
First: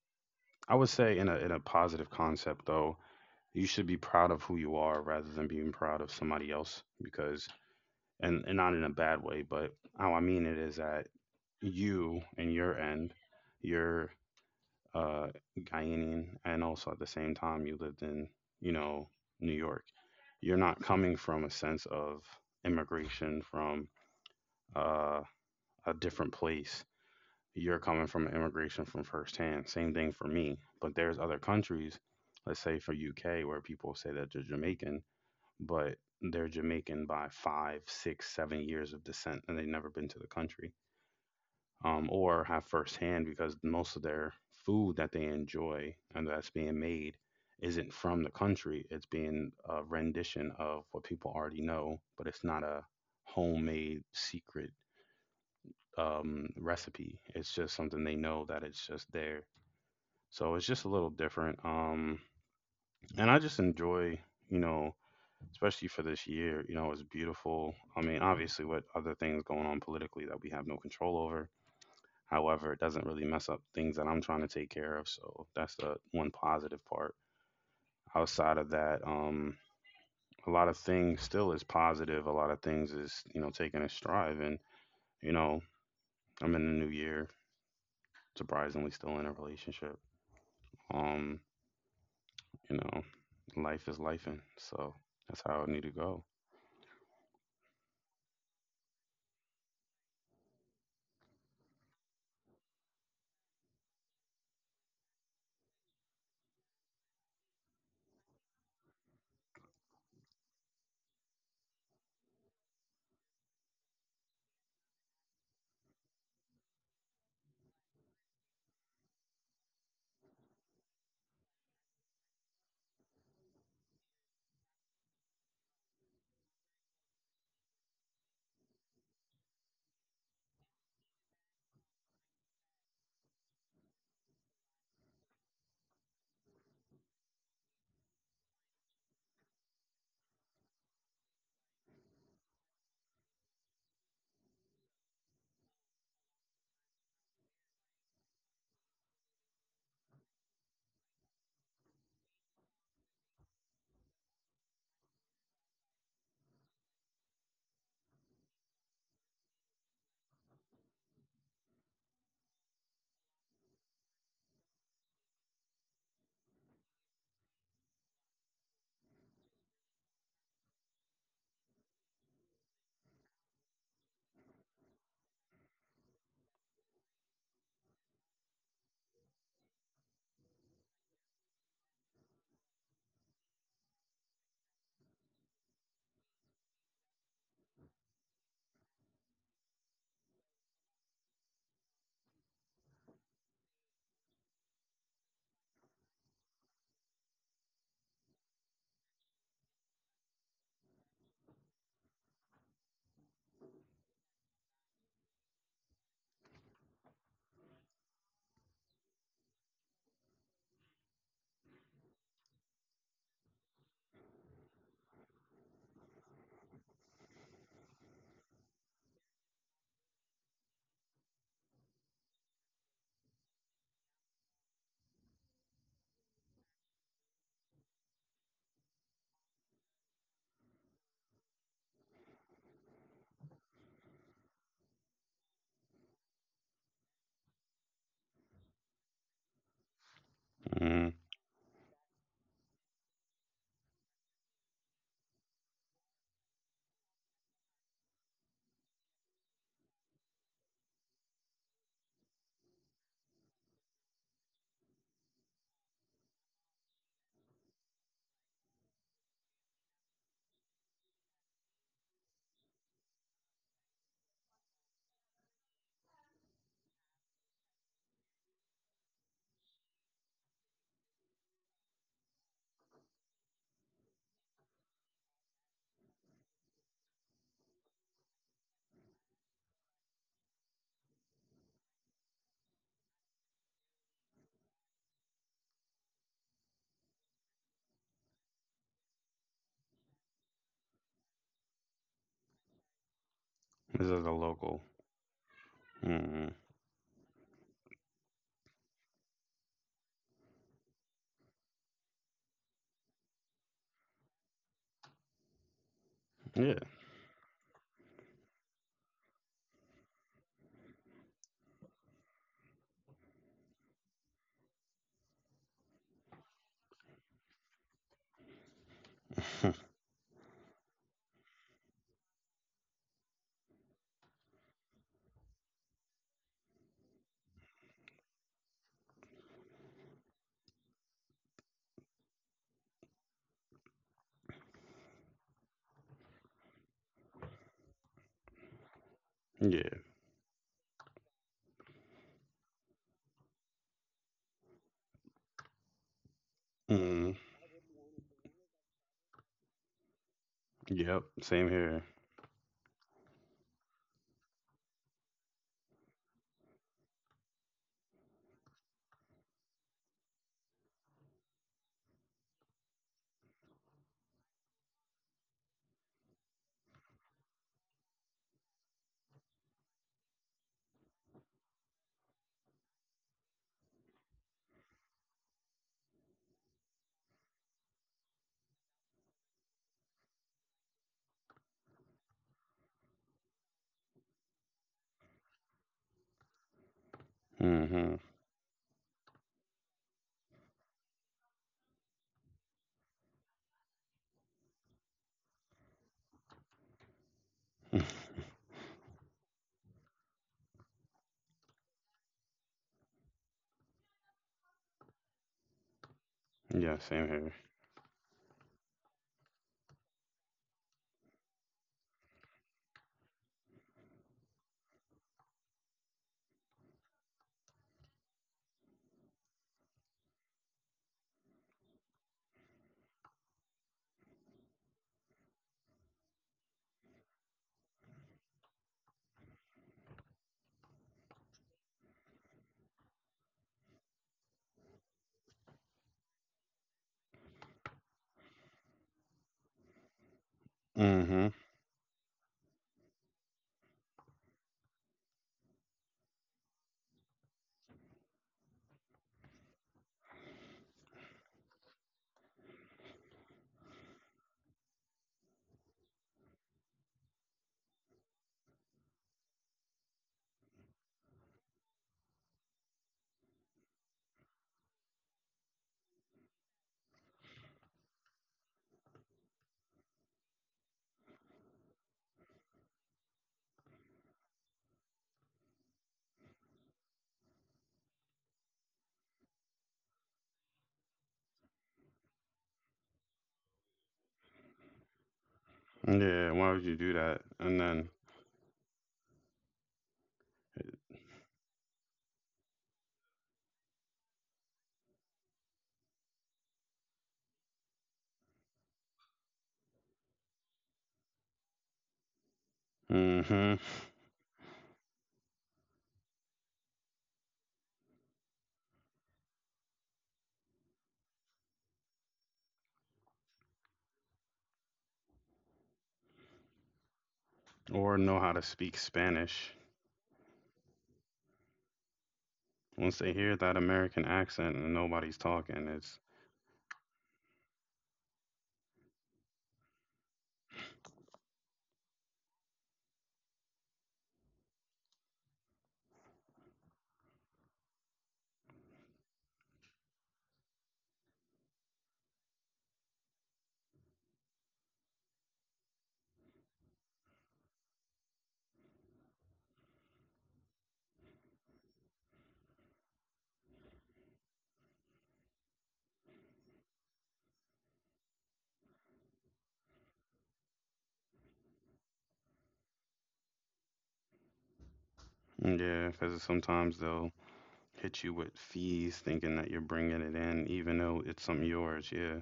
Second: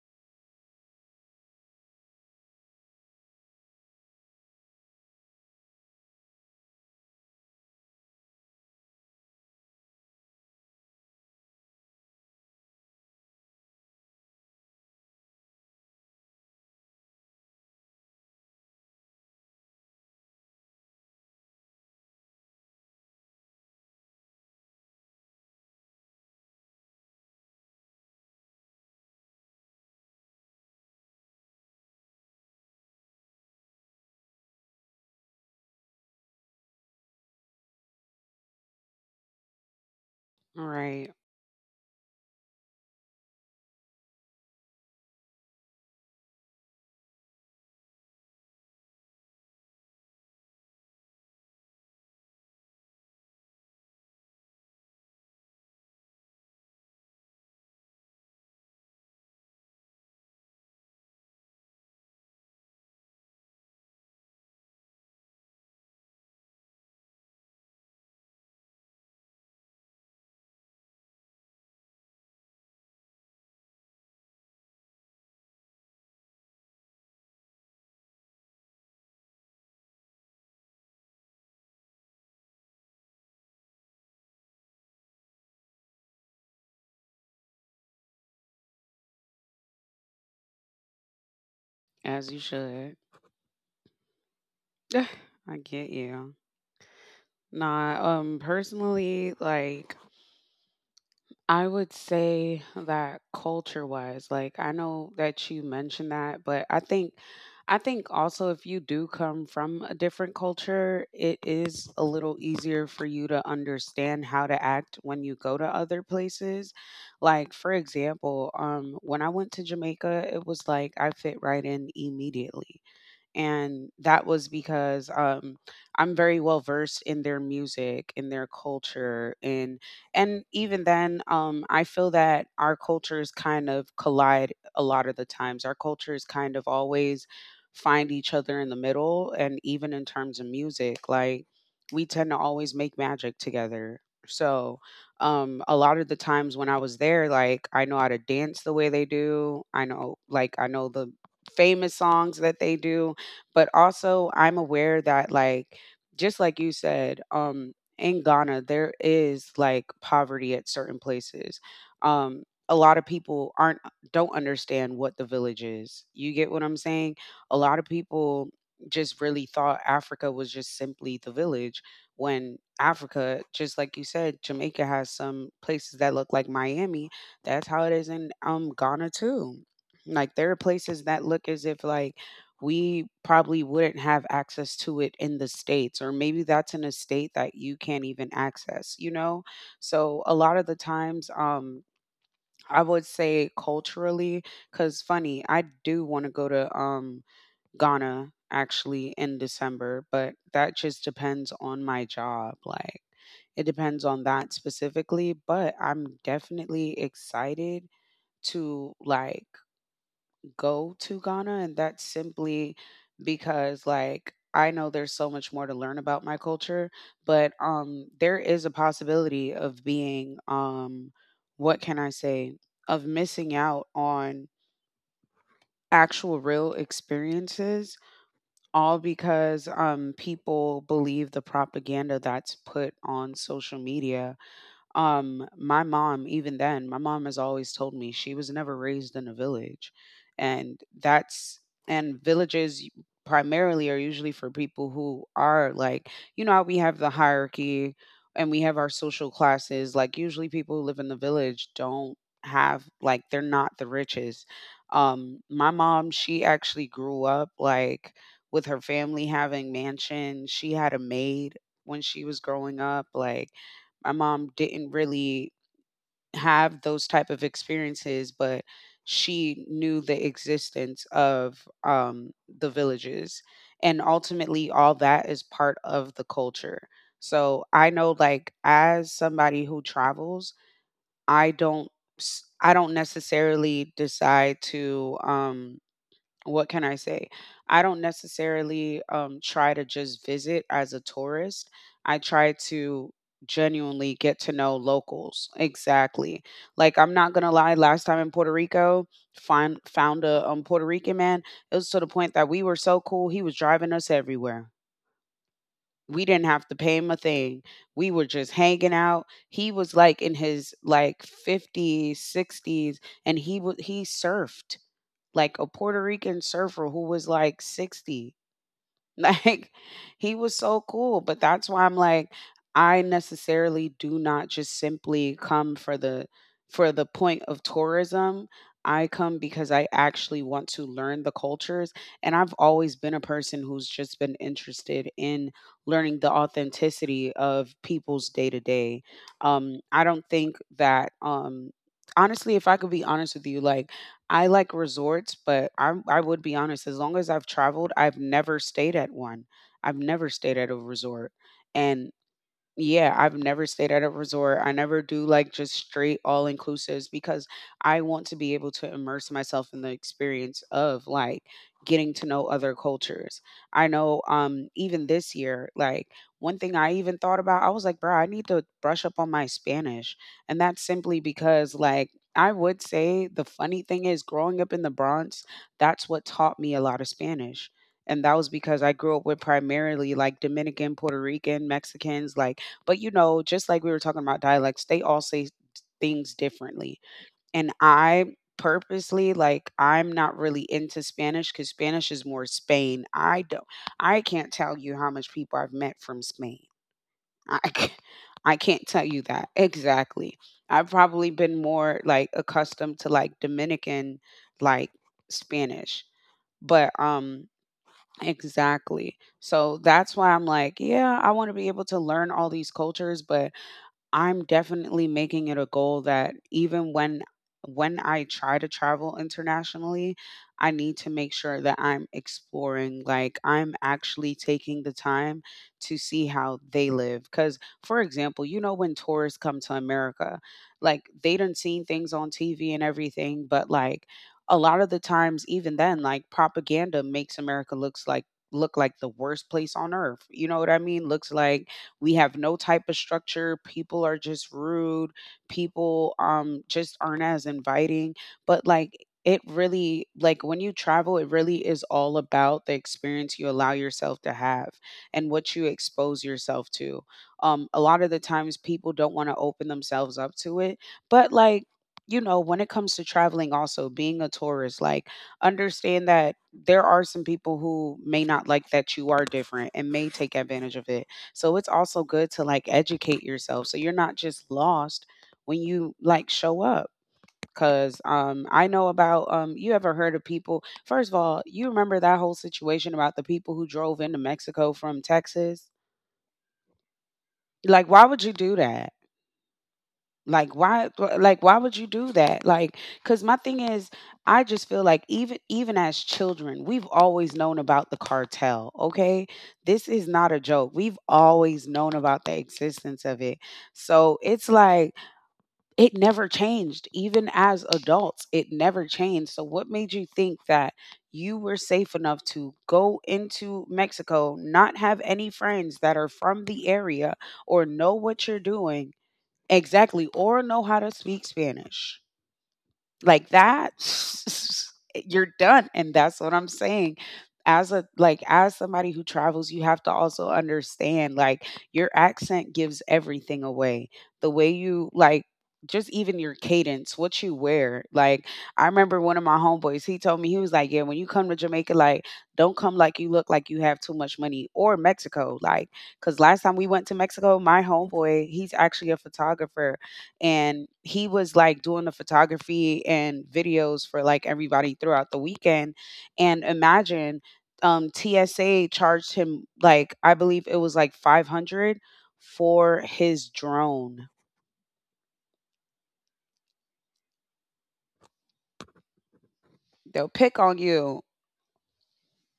A: I would say in a positive concept though, you should be proud of who you are rather than being proud of somebody else because, and not in a bad way, but how I mean it is that you and your end, you're uh Guyanian and also at the same time you lived in, you know, New York. You're not coming from a sense of immigration from uh a different place. You're coming from immigration from firsthand. Same thing for me. But there's other countries, let's say for UK, where people say that they're Jamaican, but they're Jamaican by 5, 6, 7 years of descent, and they've never been to the country,
B: Right.
A: or have firsthand because most of their food that they enjoy and that's being made isn't from the country. It's being a rendition of what people already know, but it's not a homemade secret recipe. It's just something they know that it's just there. So it's just a little different. And I just enjoy, you know, especially for this year, it's beautiful. I mean, obviously, what other things going on politically that we have no control over. However, it doesn't really mess up things that I'm trying to take care of. So that's the one positive part. Outside of that, a lot of things still is positive. A lot of things is, taking a strive. And, you know, I'm in the new year, surprisingly, still in a relationship. Um,
B: As you
A: you
B: should.
A: know, life is life, and so
B: [SIGHS]
A: that's
B: I
A: how it
B: get
A: need to go.
B: you. Nah, personally, like, I would say that culture wise, like, I know that you mentioned that, but I think also, if you do come from a different culture, it is a little easier for you to understand how to act when you go to other places. Like, for example, when I went to Jamaica, it was like I fit right in immediately, and that was because I'm very well versed in their music, in their culture, and even then, I feel that our cultures kind of collide a lot of the times. Our cultures kind of always find each other in the middle, and even in terms of music, like, we tend to always make magic together. So, a lot of the times when I was there, like, I know how to dance the way they do. I know the famous songs that they do, but also, I'm aware that, like, just like you said, in Ghana, there is like poverty at certain places. A lot of people aren't don't understand what the village is. You get what I'm saying? A lot of people just really thought Africa was just simply the village, when Africa, just like you said, Jamaica has some places that look like Miami. That's how it is in Ghana too. Like, there are places that look as if like we probably wouldn't have access to it in the States, or maybe that's in a state that you can't even access, you know? So a lot of the times, I would say culturally, because funny, I do want to go to Ghana actually in December, but that just depends on my job. Like, it depends on that specifically, but I'm definitely excited to like go to Ghana, and that's simply because like I know there's so much more to learn about my culture, but there is a possibility of being what can I say, of missing out on actual real experiences all because people believe the propaganda that's put on social media. Um, my mom, even then, my mom has always told me she was never raised in a village. And
A: Mm,
B: that's, and villages primarily are usually for people who are like, you know, how we have the hierarchy and we have our social classes. Like, usually people who live in the village don't have, like, they're not the richest. My mom, she actually grew up like with her family having mansions. She had a maid when she was growing up. Like, my mom didn't really have those type of experiences, but she knew the existence of the villages. And ultimately, all that is part of the culture. So I know, like, as somebody who travels, I don't, I don't necessarily decide to, what can I say? I don't necessarily try to just visit as a tourist. I try to
A: this is
B: genuinely
A: a
B: get to know
A: local.
B: locals. Exactly.
A: Mm,
B: Like, I'm not gonna lie. Last time in Puerto Rico, find found a Puerto Rican man. It was to the point that we were so cool. He was driving us everywhere. We didn't have to
A: yeah.
B: pay him a thing. We were just hanging out. He was like in his like 50s, 60s, and he surfed like a Puerto Rican surfer who was like 60. [LAUGHS] Like,
A: [LAUGHS]
B: he was so cool, but that's why I'm like, I necessarily do not just simply come for the point of tourism. I come because I actually want to learn the cultures, and I've always been a person who's just been interested in learning the authenticity of people's day to day.
A: Yeah.
B: I don't think that um, honestly, if I could be honest with you, like, I like resorts, but I would be honest, as long as
A: Mm,
B: I've traveled, I've never stayed at one. I've never stayed at a
A: yep,
B: resort.
A: same here.
B: And yeah, I've never stayed at a resort. I never do like just straight all inclusives because I want to be able to immerse myself in the experience of like getting to know other cultures. I know even this year, like, one thing I even thought about, I was like, bro, I need to brush up on my Spanish. And that's simply because like, I would say the funny thing is growing up in the Bronx, that's what taught me a lot of Spanish. And that was because I grew up with primarily like Dominican, Puerto Rican, Mexicans, like, but you know, just like we were talking about dialects, they all say things differently. And
A: Hmm.
B: I purposely like, I'm not really into Spanish cuz Spanish is more Spain. I can't tell you how much people I've met from Spain. I can't,
A: [LAUGHS]
B: I can't tell you that exactly. I've probably been more like accustomed to like Dominican, like, Spanish, but
A: Yeah, same
B: um
A: here.
B: exactly, so that's why I'm like, yeah, I want to be able to learn all these cultures, but I'm definitely making it a goal that even when I try to travel internationally, I need to make sure that I'm exploring, like, I'm actually taking the time to see how they live. Cause for example, you know, when tourists come to America, like, they done seen things on TV and everything, but like a lot of the times, even then, like, propaganda makes America look like the worst place on earth. You know what I mean? Looks
A: Hmm.
B: like we have no type of structure. People are just rude. People just aren't as inviting. But like, it really, like, when you travel, it really is all about the experience you allow yourself to have and what you expose yourself to. Um, a lot of the times people don't want to open themselves up to it. But like, you know, when it comes to traveling, also being a tourist, like, understand that there are some people who may not like that you are different and may take advantage of it. So it's also good to like educate yourself so you're not just lost when you like show up. Cause I know about you ever heard of people? First of all, you remember that whole situation about the people who drove into Mexico from Texas?
A: Yeah, why would you do that? And
B: Like, why
A: then.
B: would you do that? like why like, why would you do that? Like, because my thing is, I just feel like, even as children, we've always known about the cartel. Okay, this is not a joke. We've always known about the existence of it.
A: Hmm.
B: So it's like, it never changed. Even as adults, it never changed. So what made you think that you were safe enough to go into Mexico, not have any friends that are from the area or know
A: Or
B: what
A: know
B: you're
A: how to
B: doing?
A: speak Spanish.
B: Exactly. Or know how to speak Spanish.
A: Once they
B: Like
A: hear that
B: that,
A: American accent and
B: [LAUGHS] you're
A: nobody's
B: done.
A: talking,
B: And
A: it's.
B: that's what I'm saying. As a, like, as somebody who travels, you have to also understand, like, your accent gives everything away. The way you like, just even your cadence, what you wear. Like I remember one of my homeboys, he told me he was like, "Yeah, when you come to Jamaica, like don't come like you look like you have too much money." Or Mexico, like because last time we went to Mexico, my homeboy, he's actually a photographer and he was like doing the photography and videos for like everybody throughout the weekend. And imagine TSA charged him like I believe it was like 500 for his drone.
A: Yeah, because sometimes they'll hit you with fees thinking that you're
B: They'll
A: bringing it
B: pick on
A: in, even
B: you.
A: though it's something yours. Yeah.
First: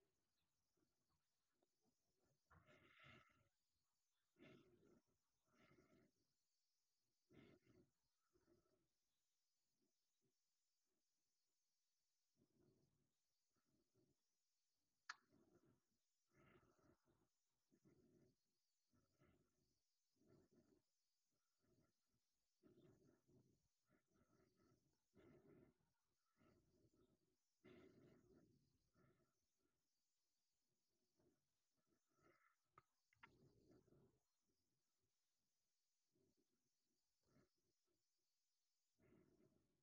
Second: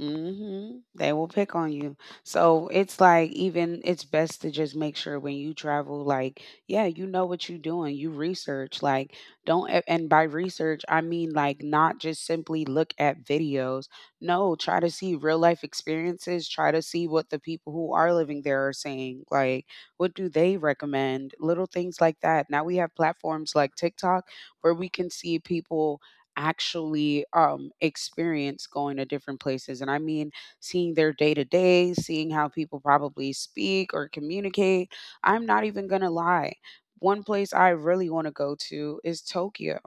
B: Mhm. They will pick on you. So it's like even it's best to just make sure when you travel, like, yeah, you know what you're doing. You research. Like, don't a- and by research I mean like not just simply look at videos. No, try to see real life experiences. Try to see what the people who are living there are saying. Like, what do they recommend? Little things like that. Now we have platforms like TikTok where we can see people actually experience going to different places. And I mean, seeing their day to day, seeing how people probably speak or communicate. I'm not even going to lie. One place I really want to go to is Tokyo.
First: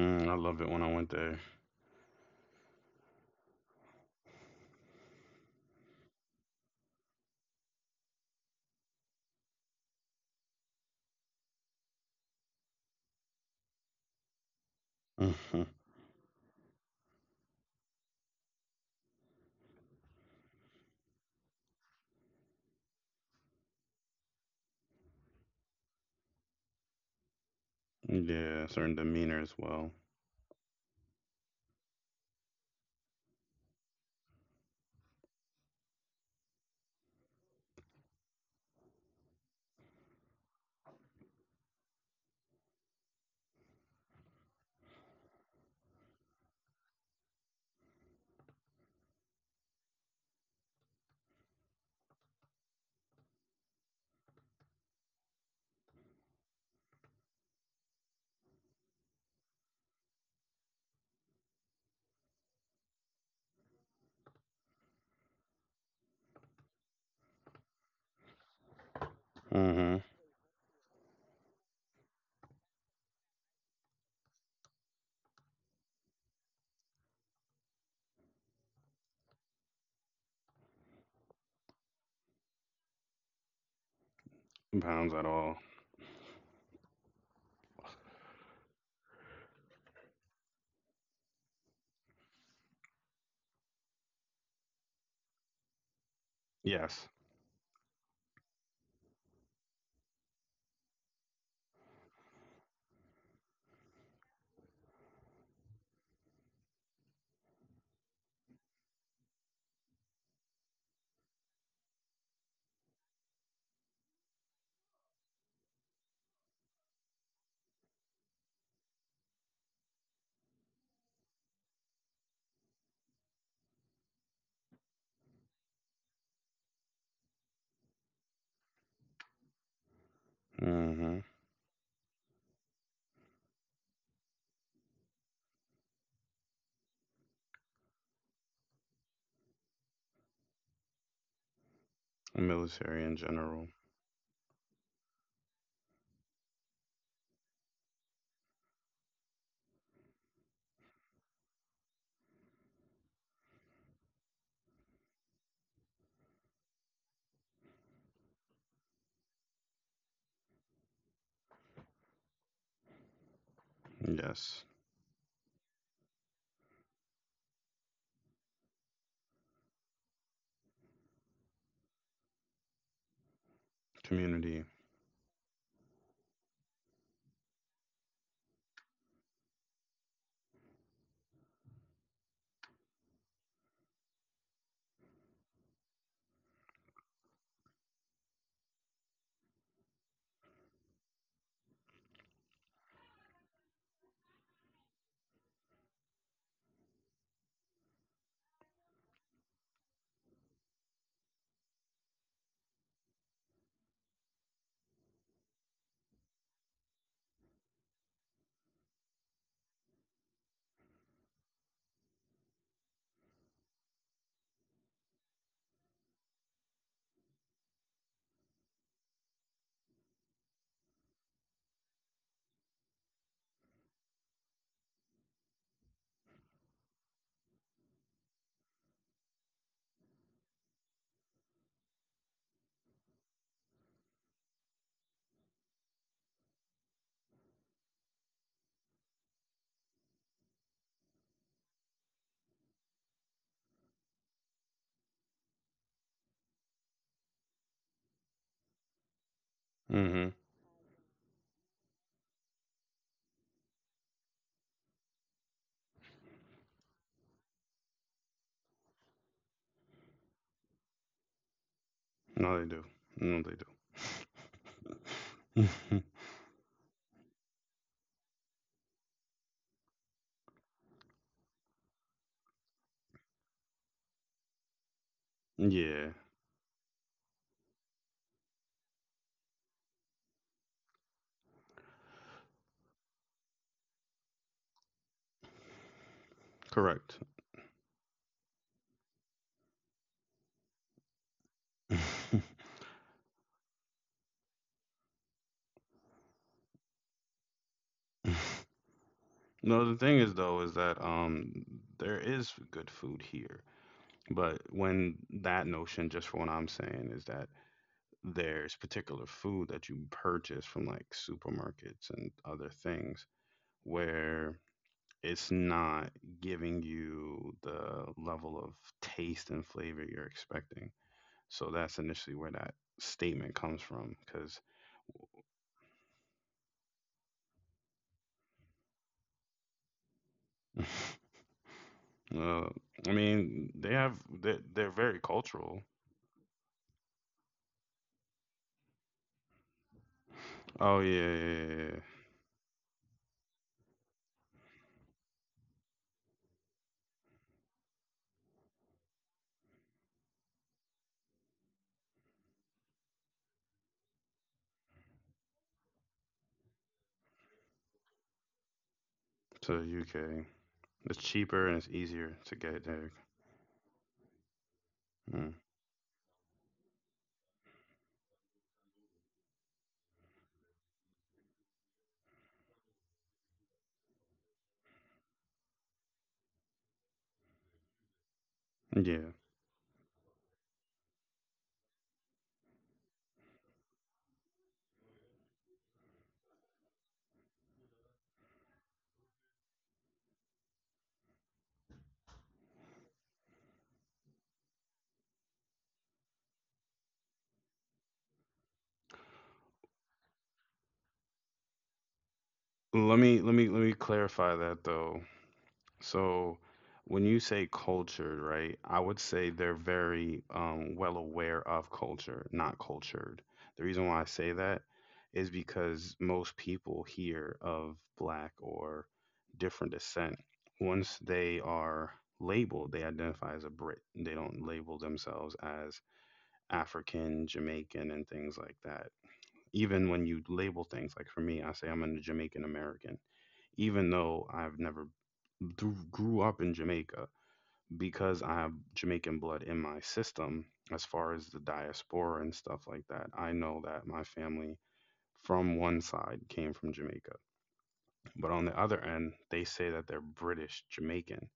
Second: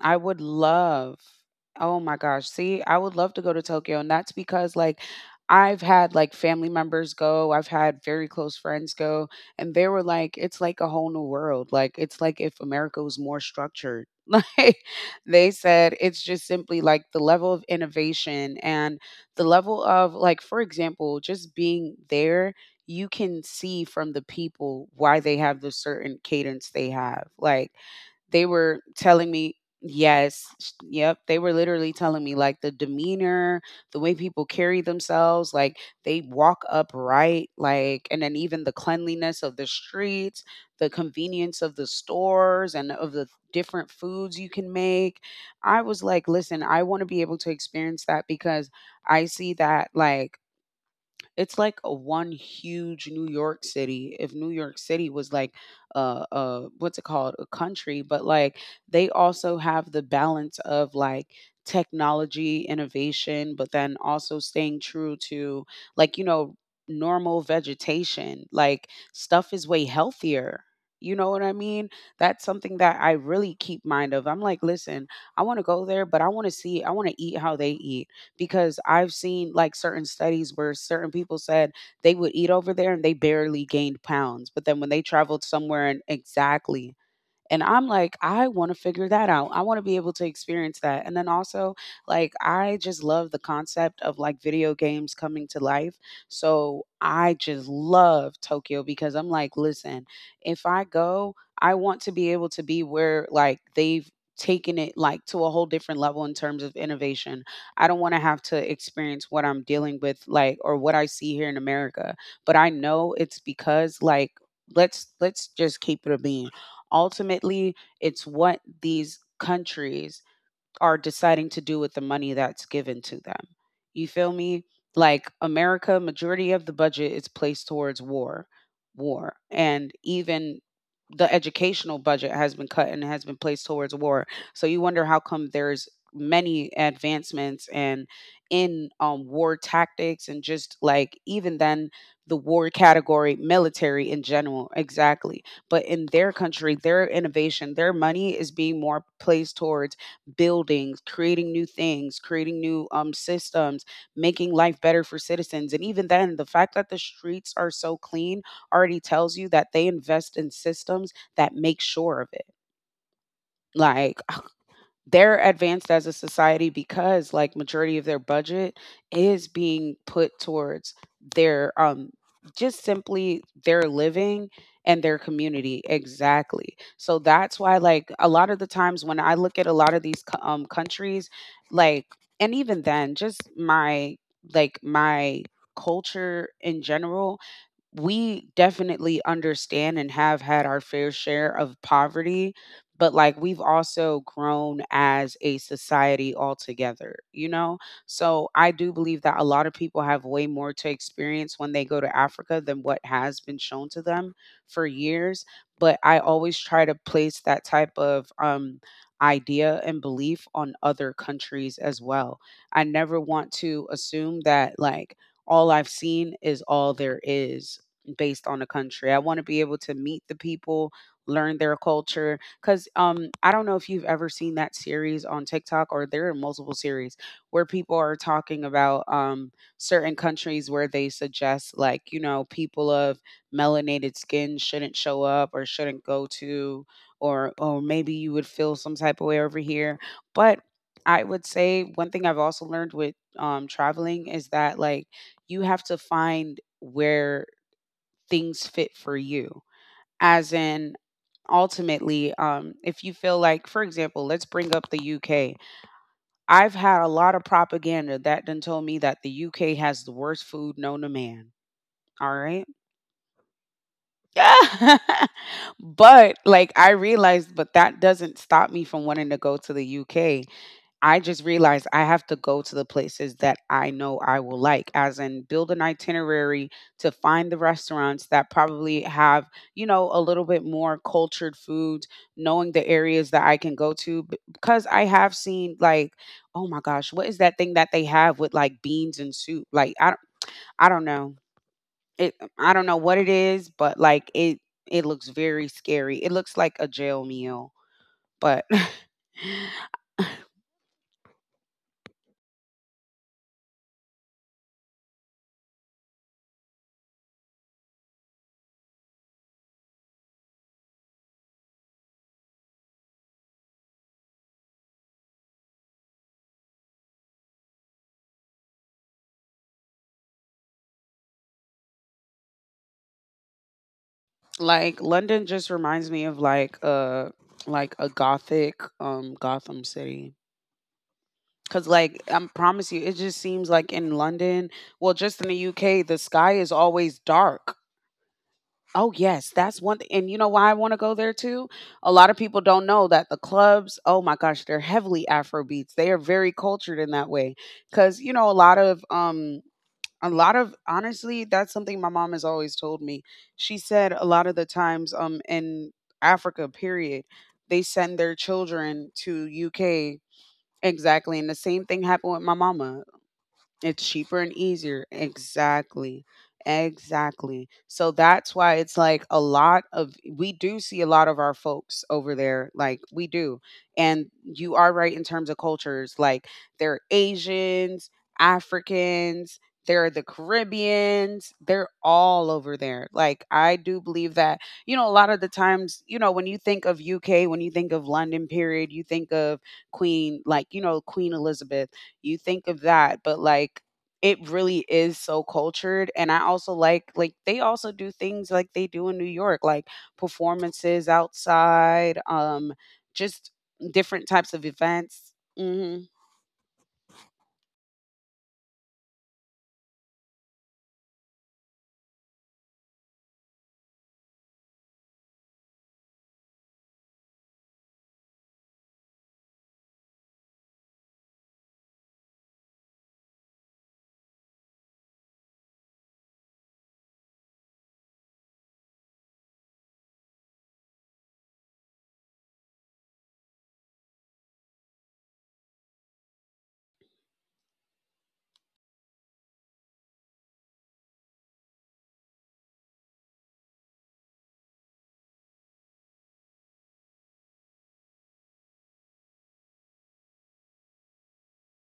B: I
A: I
B: would
A: love it when I went
B: love,
A: there. [LAUGHS]
B: oh my gosh, see, I would love to go to Tokyo, and that's because, like, I've had, like, family members go, I've had very close friends go, and they were like, "It's like a whole new world." Like, it's like if America was more structured. [LAUGHS] Like, they
A: Mhm.
B: said it's just simply, like, the level of innovation and the level of, like, for example, just being there, you can see from the people why they have the certain cadence they have. Like, they
A: Yeah,
B: were
A: certain
B: telling
A: demeanor as
B: me,
A: well.
B: yep, they were literally telling me like the demeanor, the way people carry themselves, like they walk upright, like, and then even the cleanliness of the streets, the convenience of the stores and of the different foods you can make. I was like, listen, I want to be able to experience that because I see that like it's like a one huge New York City. If New York City was like what's it called? A country, but like they also have the balance of like technology, innovation, but then also staying true to, like, you know, normal vegetation. Like stuff is way
A: Hmm.
B: healthier. You know what I mean? That's something that I really keep mind of. I'm like, listen, I want to go there, but I want to see, I want to eat how they eat because I've seen like certain studies where certain people said they would eat over there and they barely gained pounds. But then when they
A: Pounds at
B: traveled
A: all.
B: somewhere and exactly, and I'm like, I want to figure that out. I want to be able to experience that. And then also, like, I just love the concept of like video games coming to life. So
A: Yes.
B: I just love Tokyo because I'm like, listen, if I go, I want to be able to be where like they've taken it like to a whole different level in terms of innovation. I don't want to have to experience what I'm dealing with like or what I see here in America, but I know it's because like let's just keep it a beam. Ultimately, it's what these countries are deciding to do with the money that's given to them. You feel me? Like America, majority of the budget is placed towards war, war, and even
A: Hmm.
B: the educational budget has been cut and has been placed towards war. So you wonder how come there's many advancements and in war tactics and just like even then the war
A: Military in
B: category,
A: general.
B: military in general, exactly. But in their country, their innovation, their money is being more placed towards buildings, creating new things, creating new systems, making life better for citizens. And even then, the fact that the streets are so clean already tells you that they invest in systems that make sure of it. Like,
A: Yes.
B: [LAUGHS] they're advanced as a society because like majority of their budget is being put towards their just simply their living
A: Community.
B: and their community, exactly. So that's why like a lot of the times when I look at a lot of these countries, like, and even then just my like my culture in general, we definitely understand and have had our fair share of poverty, but like we've also grown as a society altogether, you know? So I do believe that a lot of people have way more to experience when they go to Africa than what has been shown to them for years. But I always try to place that type of idea and belief on other countries as well. I never want to assume that, like, all I've seen is all there is based on the country. I want to be able to meet the people, learn their culture. Because I don't know if you've ever seen that series on TikTok, or there are multiple series where people are talking about certain countries where they suggest, like, you know, people of melanated skin shouldn't show up or shouldn't go to, or maybe you would feel some type of way over here. But I would say one thing I've also learned with traveling is that, like, you have to find where things fit for you.
A: Hmm.
B: As in, ultimately, if you feel like, for example, let's bring up the UK. I've had a lot of propaganda that done told me that the UK has the worst food known to man. All
A: No, they
B: right.
A: do. No, they
B: [LAUGHS]
A: do.
B: But like I realized, but that doesn't stop me from wanting to go to the UK. I just realized I have to go to the places that I know I will like, as in
A: [LAUGHS]
B: build an
A: Yeah,
B: itinerary to find the restaurants that probably have, you know, a little bit more cultured foods, knowing the areas that I can go to. Because I have seen, like, oh my gosh,
A: correct. [LAUGHS]
B: what is that thing that they have with like beans and soup? Like, I don't know. I don't know what it is, but like it looks very scary. It looks like a jail meal, but [LAUGHS]
A: No, the thing is though is that there is good food here, but when that notion, just for what I'm saying, is that there's particular food that you purchase from like supermarkets and other things where it's not giving you the level of taste and flavor you're expecting. So that's initially where that statement comes from because
B: like London just reminds me of like a gothic Gotham City.
A: [LAUGHS]
B: Cause like I promise
A: uh,
B: you, it just
A: I
B: seems like
A: mean
B: in London,
A: they're,
B: well,
A: they're
B: just in
A: very
B: the UK,
A: cultural.
B: the sky is always dark. Oh yes, that's one. And you know why I want to go there
A: Oh yeah,
B: too.
A: yeah,
B: A
A: yeah,
B: lot
A: yeah.
B: of people don't know that the clubs, oh my gosh, they're heavily Afro beats. They are very cultured in that way, because you know a lot of honestly that's something my mom has always told me. She said a lot of the times in Africa, period, they send their children to UK,
A: To the UK.
B: exactly, and the
A: It's
B: same thing
A: cheaper
B: happened
A: and
B: with
A: it's
B: my
A: easier
B: mama.
A: to get there.
B: It's cheaper and easier.
A: Mm,
B: Exactly. Exactly. So that's why it's like a lot of, we do see a lot of our folks over there, like we do. And you are right in terms of cultures, like there are Asians, Africans, there are
A: yeah.
B: the Caribbeans, they're all over there. Like I do believe that you know a lot of the times, you know, when you think of UK, when you think of London period, you think of Queen, like you know, Queen Elizabeth, you think of that, but, like, it really is so cultured, and I also like they also do things like they do in New York, like performances outside, just different
A: Let me
B: types of
A: let me let me
B: events.
A: clarify that
B: Mhm.
A: though. So when you say cultured, right, I would say they're very well aware of culture, not cultured. The reason why I say that is because most people here of black or different descent, once they are labeled, they identify as a Brit. They don't label themselves as African, Jamaican, and things like that. Even when you label things, like for me, I say I'm a Jamaican American even though I've never grew up in Jamaica, because I have Jamaican blood in my system, as far as the diaspora and stuff like that, I know that my family from one side came from Jamaica. But on the other end, they say that they're British Jamaican,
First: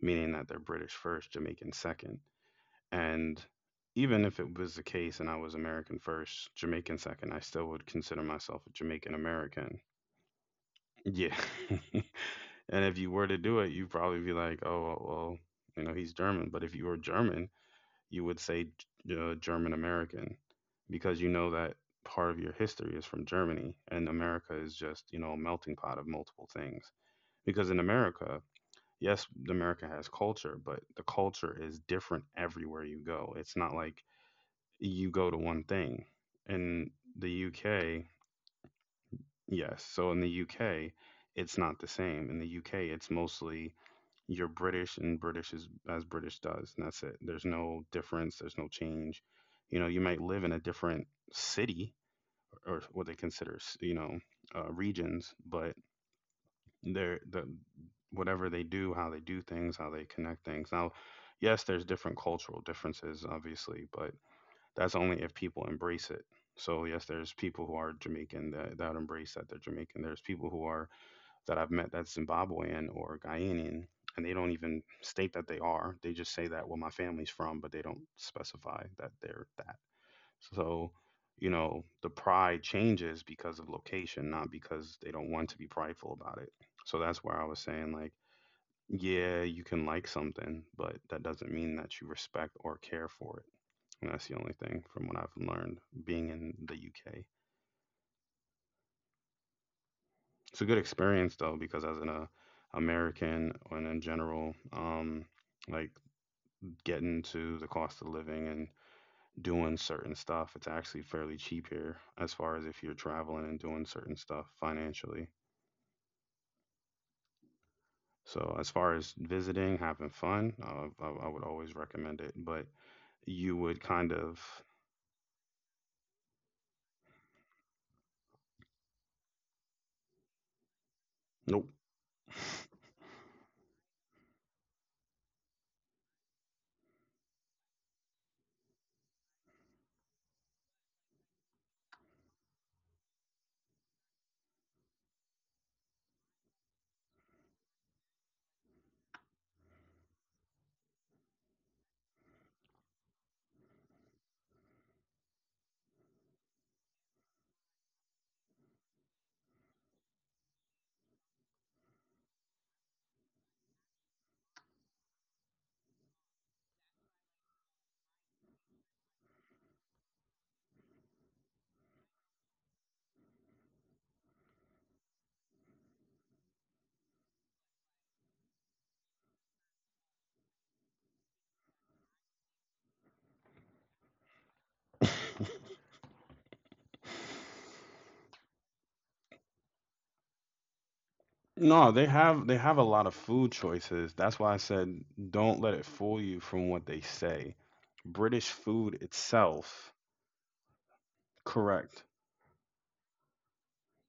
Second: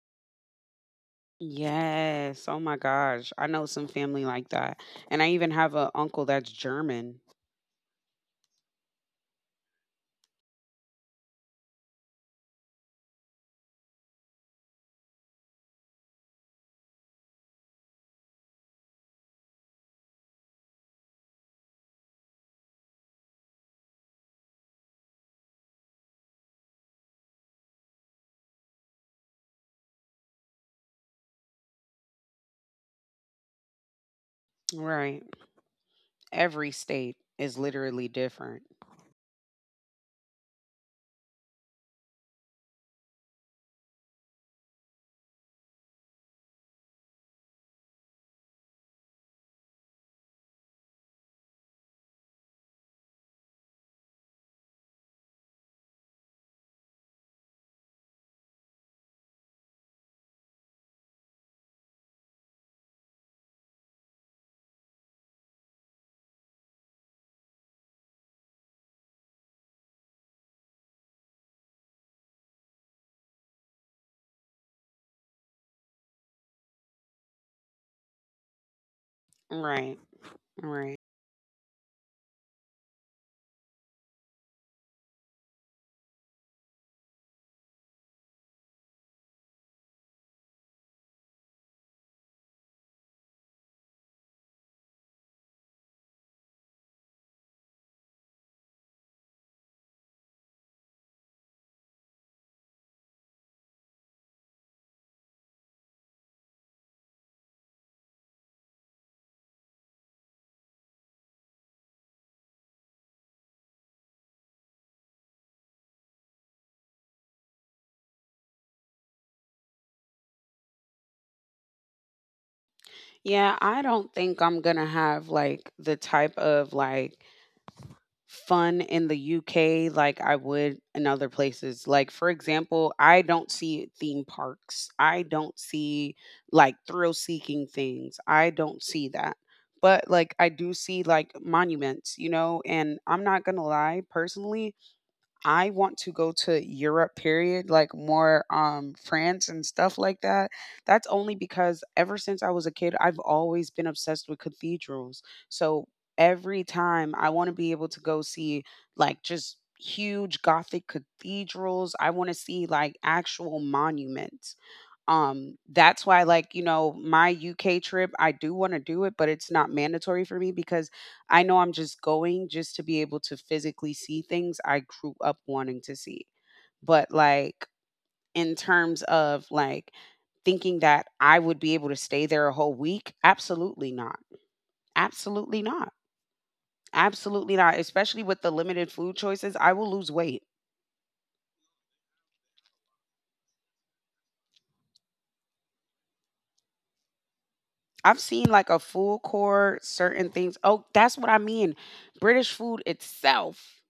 A: meaning that they're British first, Jamaican second.
B: Yes, oh my gosh,
A: And
B: I know some
A: even
B: family
A: if it
B: like
A: was the
B: that,
A: case and
B: and
A: I
B: I
A: was
B: even have
A: American
B: an uncle
A: first,
B: that's
A: Jamaican second,
B: German.
A: I still would consider myself a Jamaican American. Yeah. [LAUGHS] And if you were to do it, you'd probably be like, oh, well, he's German. But if you were German, you would say German American because you know that part of your history is from Germany and America is just, a melting pot of multiple things. Because in America, yes, America has culture, but the culture is different everywhere you go. It's not like you
B: Right.
A: go to one thing.
B: Every
A: In
B: state
A: the
B: is
A: UK,
B: literally different.
A: yes. So in the UK, it's not the same. In the UK, it's mostly you're British, and British is as British does, and that's it. There's no difference. There's no change. You might live in a different city or what they consider, regions, but they're the whatever they do, how they do things, how they connect things. Now, yes, there's different cultural differences, obviously, but that's only if people embrace it. So yes, there's people who are Jamaican that embrace that they're Jamaican. There's people who are that I've met that's Zimbabwean or Guyanese, and they don't even state that they are. They just say that well, my family's from, but they don't specify that they're that.
B: Right,
A: So,
B: right.
A: the pride changes because of location, not because they don't want to be prideful about it. So that's where I was saying like, yeah, you can like something, but that doesn't mean that you respect or care for it. And that's the only thing from what I've learned being in the UK. It's a good experience though, because as an American and in general, like getting to the cost of living and doing certain stuff, it's actually fairly cheap here as far as if you're traveling and doing certain stuff financially. So as far as visiting, having fun, I would always recommend it. But you
B: Yeah,
A: would
B: I
A: kind
B: don't think
A: of,
B: I'm gonna have, like, the type of, like, fun in the UK like I would in other
A: nope.
B: places. Like, for example, I don't see theme parks. I don't see like thrill seeking things. I don't see that. But like I do see like monuments, you know, and I'm not going to lie, personally, I want to go to Europe, period, like more France and stuff like that. That's only because ever since I was a kid, I've always been obsessed with cathedrals. So every time I want to be able to go see like just huge gothic cathedrals. I want to see like actual monuments. That's why, like, you know, my UK trip, I do want to do it, but it's not mandatory for me because I know I'm just going just to be able to physically see things I grew up wanting to see. But, like, in terms of like thinking that I would be able to stay there a whole week, absolutely not. Absolutely not. Absolutely
A: [LAUGHS]
B: not. Especially with the limited food choices, I will lose weight.
A: No, they have a lot of food choices. That's why I said don't let it fool you from what they say.
B: I've
A: British
B: seen like
A: food
B: a full
A: itself.
B: core, certain things. Oh, that's what I mean.
A: Correct.
B: British food itself.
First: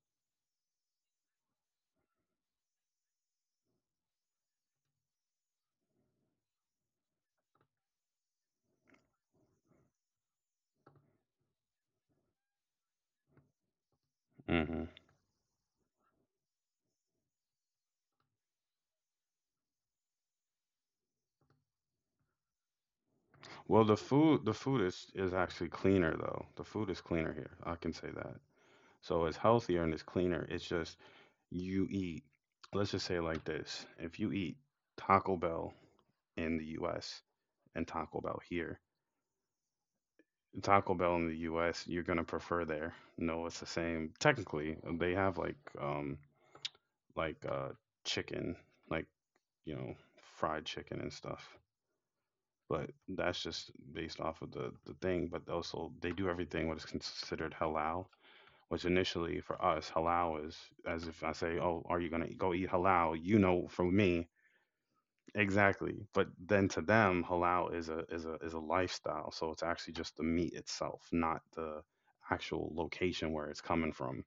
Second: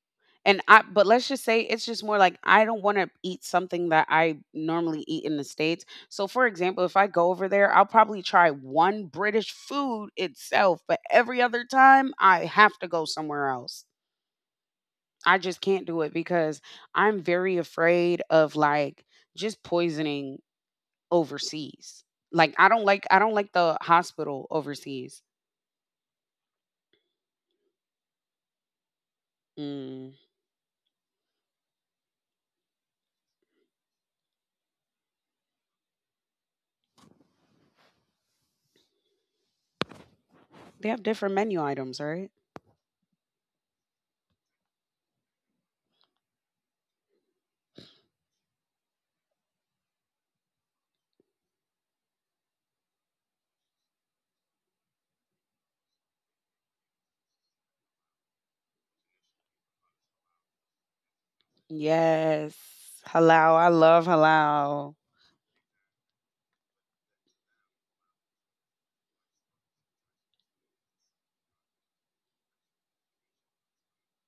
B: And I But let's just say it's just more like I don't wanna eat something that I normally eat in the States. So, for example, if I go over there, I'll probably try 1 British food itself, but every other time, I have to go somewhere else.
A: Hmm.
B: I just can't do it because I'm very afraid of, like, just poisoning overseas. Like, I don't like the
A: Well, the
B: hospital
A: food the food
B: overseas.
A: is actually cleaner though. The food is cleaner here. I can say that. So it's
B: Mm.
A: healthier and it's cleaner. It's just you eat. Let's just say it like this. If you eat Taco Bell in the US and Taco Bell here,
B: They have
A: Taco Bell
B: different
A: in the
B: menu
A: US,
B: items,
A: you're
B: right?
A: gonna prefer there. No, it's the same. Technically, they have like chicken, like you know, fried chicken and stuff. But that's just based off of the thing. But also, they do everything what is considered halal, which initially for us, halal is as if I say, oh, are you gonna go
B: Yes.
A: eat halal? You
B: Halal,
A: know,
B: I
A: for
B: love
A: me.
B: halal.
A: Exactly. But then to them, halal is a lifestyle. So it's actually just the meat itself, not the actual location where it's coming from.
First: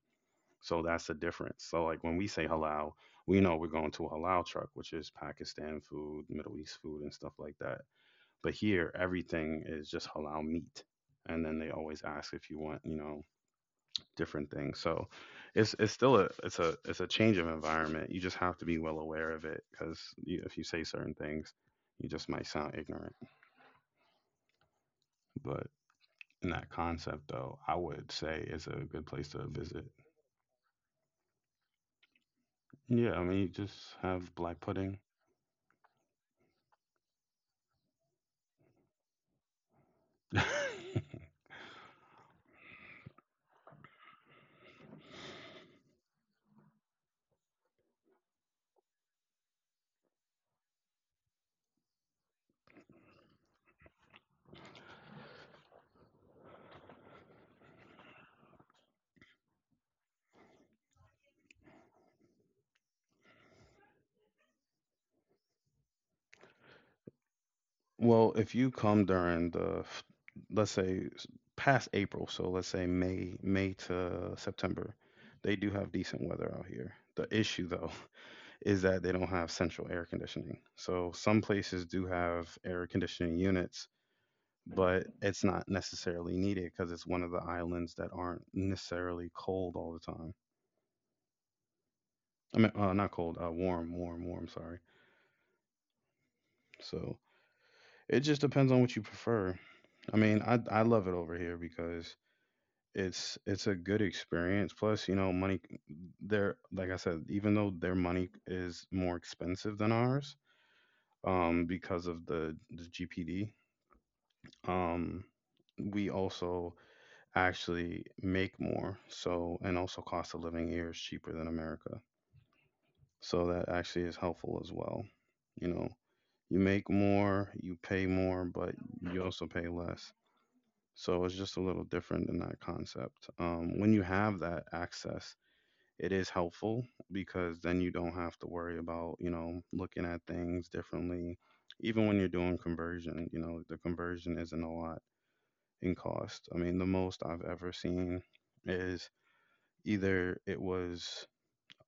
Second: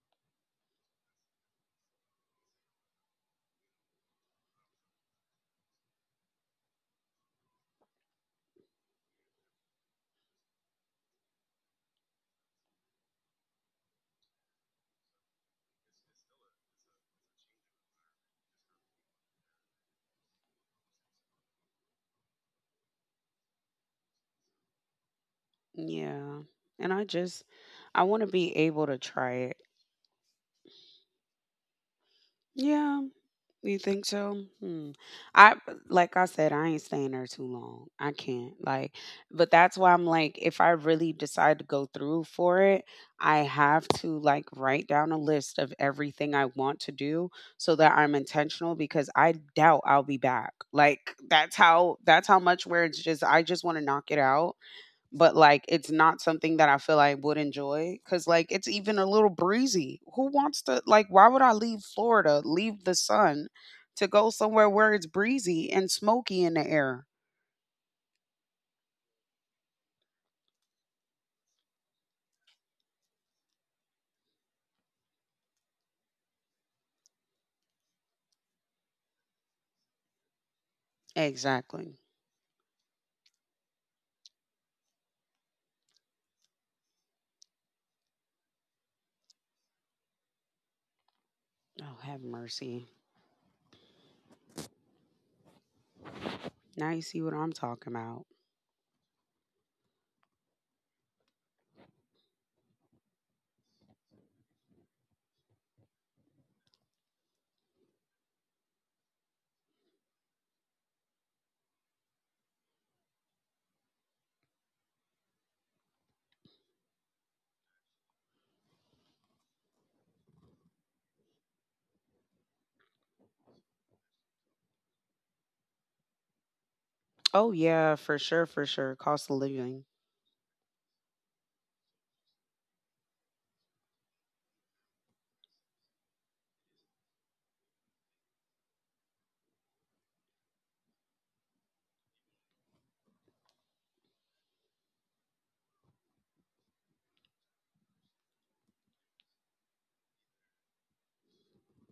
A: So that's the difference. So like when we say halal, we know we're going to a halal truck, which is Pakistan food, Middle East food and stuff like that. But here everything is just halal meat. And then they always ask if you want, you know, different things. So it's still a change of environment. You just have to be well aware of it because if you say certain things, you just might sound ignorant. But
B: Yeah.
A: in that
B: And I
A: concept,
B: just
A: though, I
B: I want
A: would
B: to be
A: say it's
B: able
A: a
B: to
A: good
B: try
A: place
B: it.
A: to visit.
B: Yeah,
A: Yeah, I mean, you
B: you think
A: just
B: so?
A: have black
B: Hmm.
A: pudding.
B: I Like I said, I ain't staying there too long. I can't. Like, but that's why I'm like, if I really
A: [LAUGHS]
B: decide to go through for it, I have to like write down a list of everything I want to do so that I'm intentional because I doubt I'll be back. Like that's how much where it's just I just want to knock it out, but like it's not something that I feel I would enjoy because like it's even a little breezy. Who wants to like? Why would I leave Florida, leave the sun, to go somewhere where it's breezy and smoky in the air?
A: well, if you come during the f- Let's say past April, so let's say May to September. They do have decent weather out here. The issue though is that they don't have central air conditioning. So some places
B: Exactly.
A: do have air conditioning units, but it's not necessarily needed because it's one of the islands that aren't necessarily cold all the time.
B: Oh, have
A: I
B: mercy.
A: mean, not cold, warm, warm, warm. Sorry.
B: Now you see what I'm
A: So
B: talking about.
A: it just depends on what you prefer. I mean, I love it over here because it's a good experience. Plus, you know, money. They're like I said, even though their money is more expensive than ours, because of the GPD, um, we also actually make more. So, and also cost of living here is cheaper than America. So that actually is helpful as well. You know, you
B: Oh
A: make
B: yeah, for
A: more,
B: sure, for
A: you pay
B: sure. Cost
A: more,
B: of
A: but
B: living,
A: you also pay less. So it's just a little different in that concept. When you have that access, it is helpful because then you don't have to worry about, you know, looking at things differently. Even when you're doing conversion, you know, the conversion isn't a lot in cost. I mean, the most I've ever seen is either it was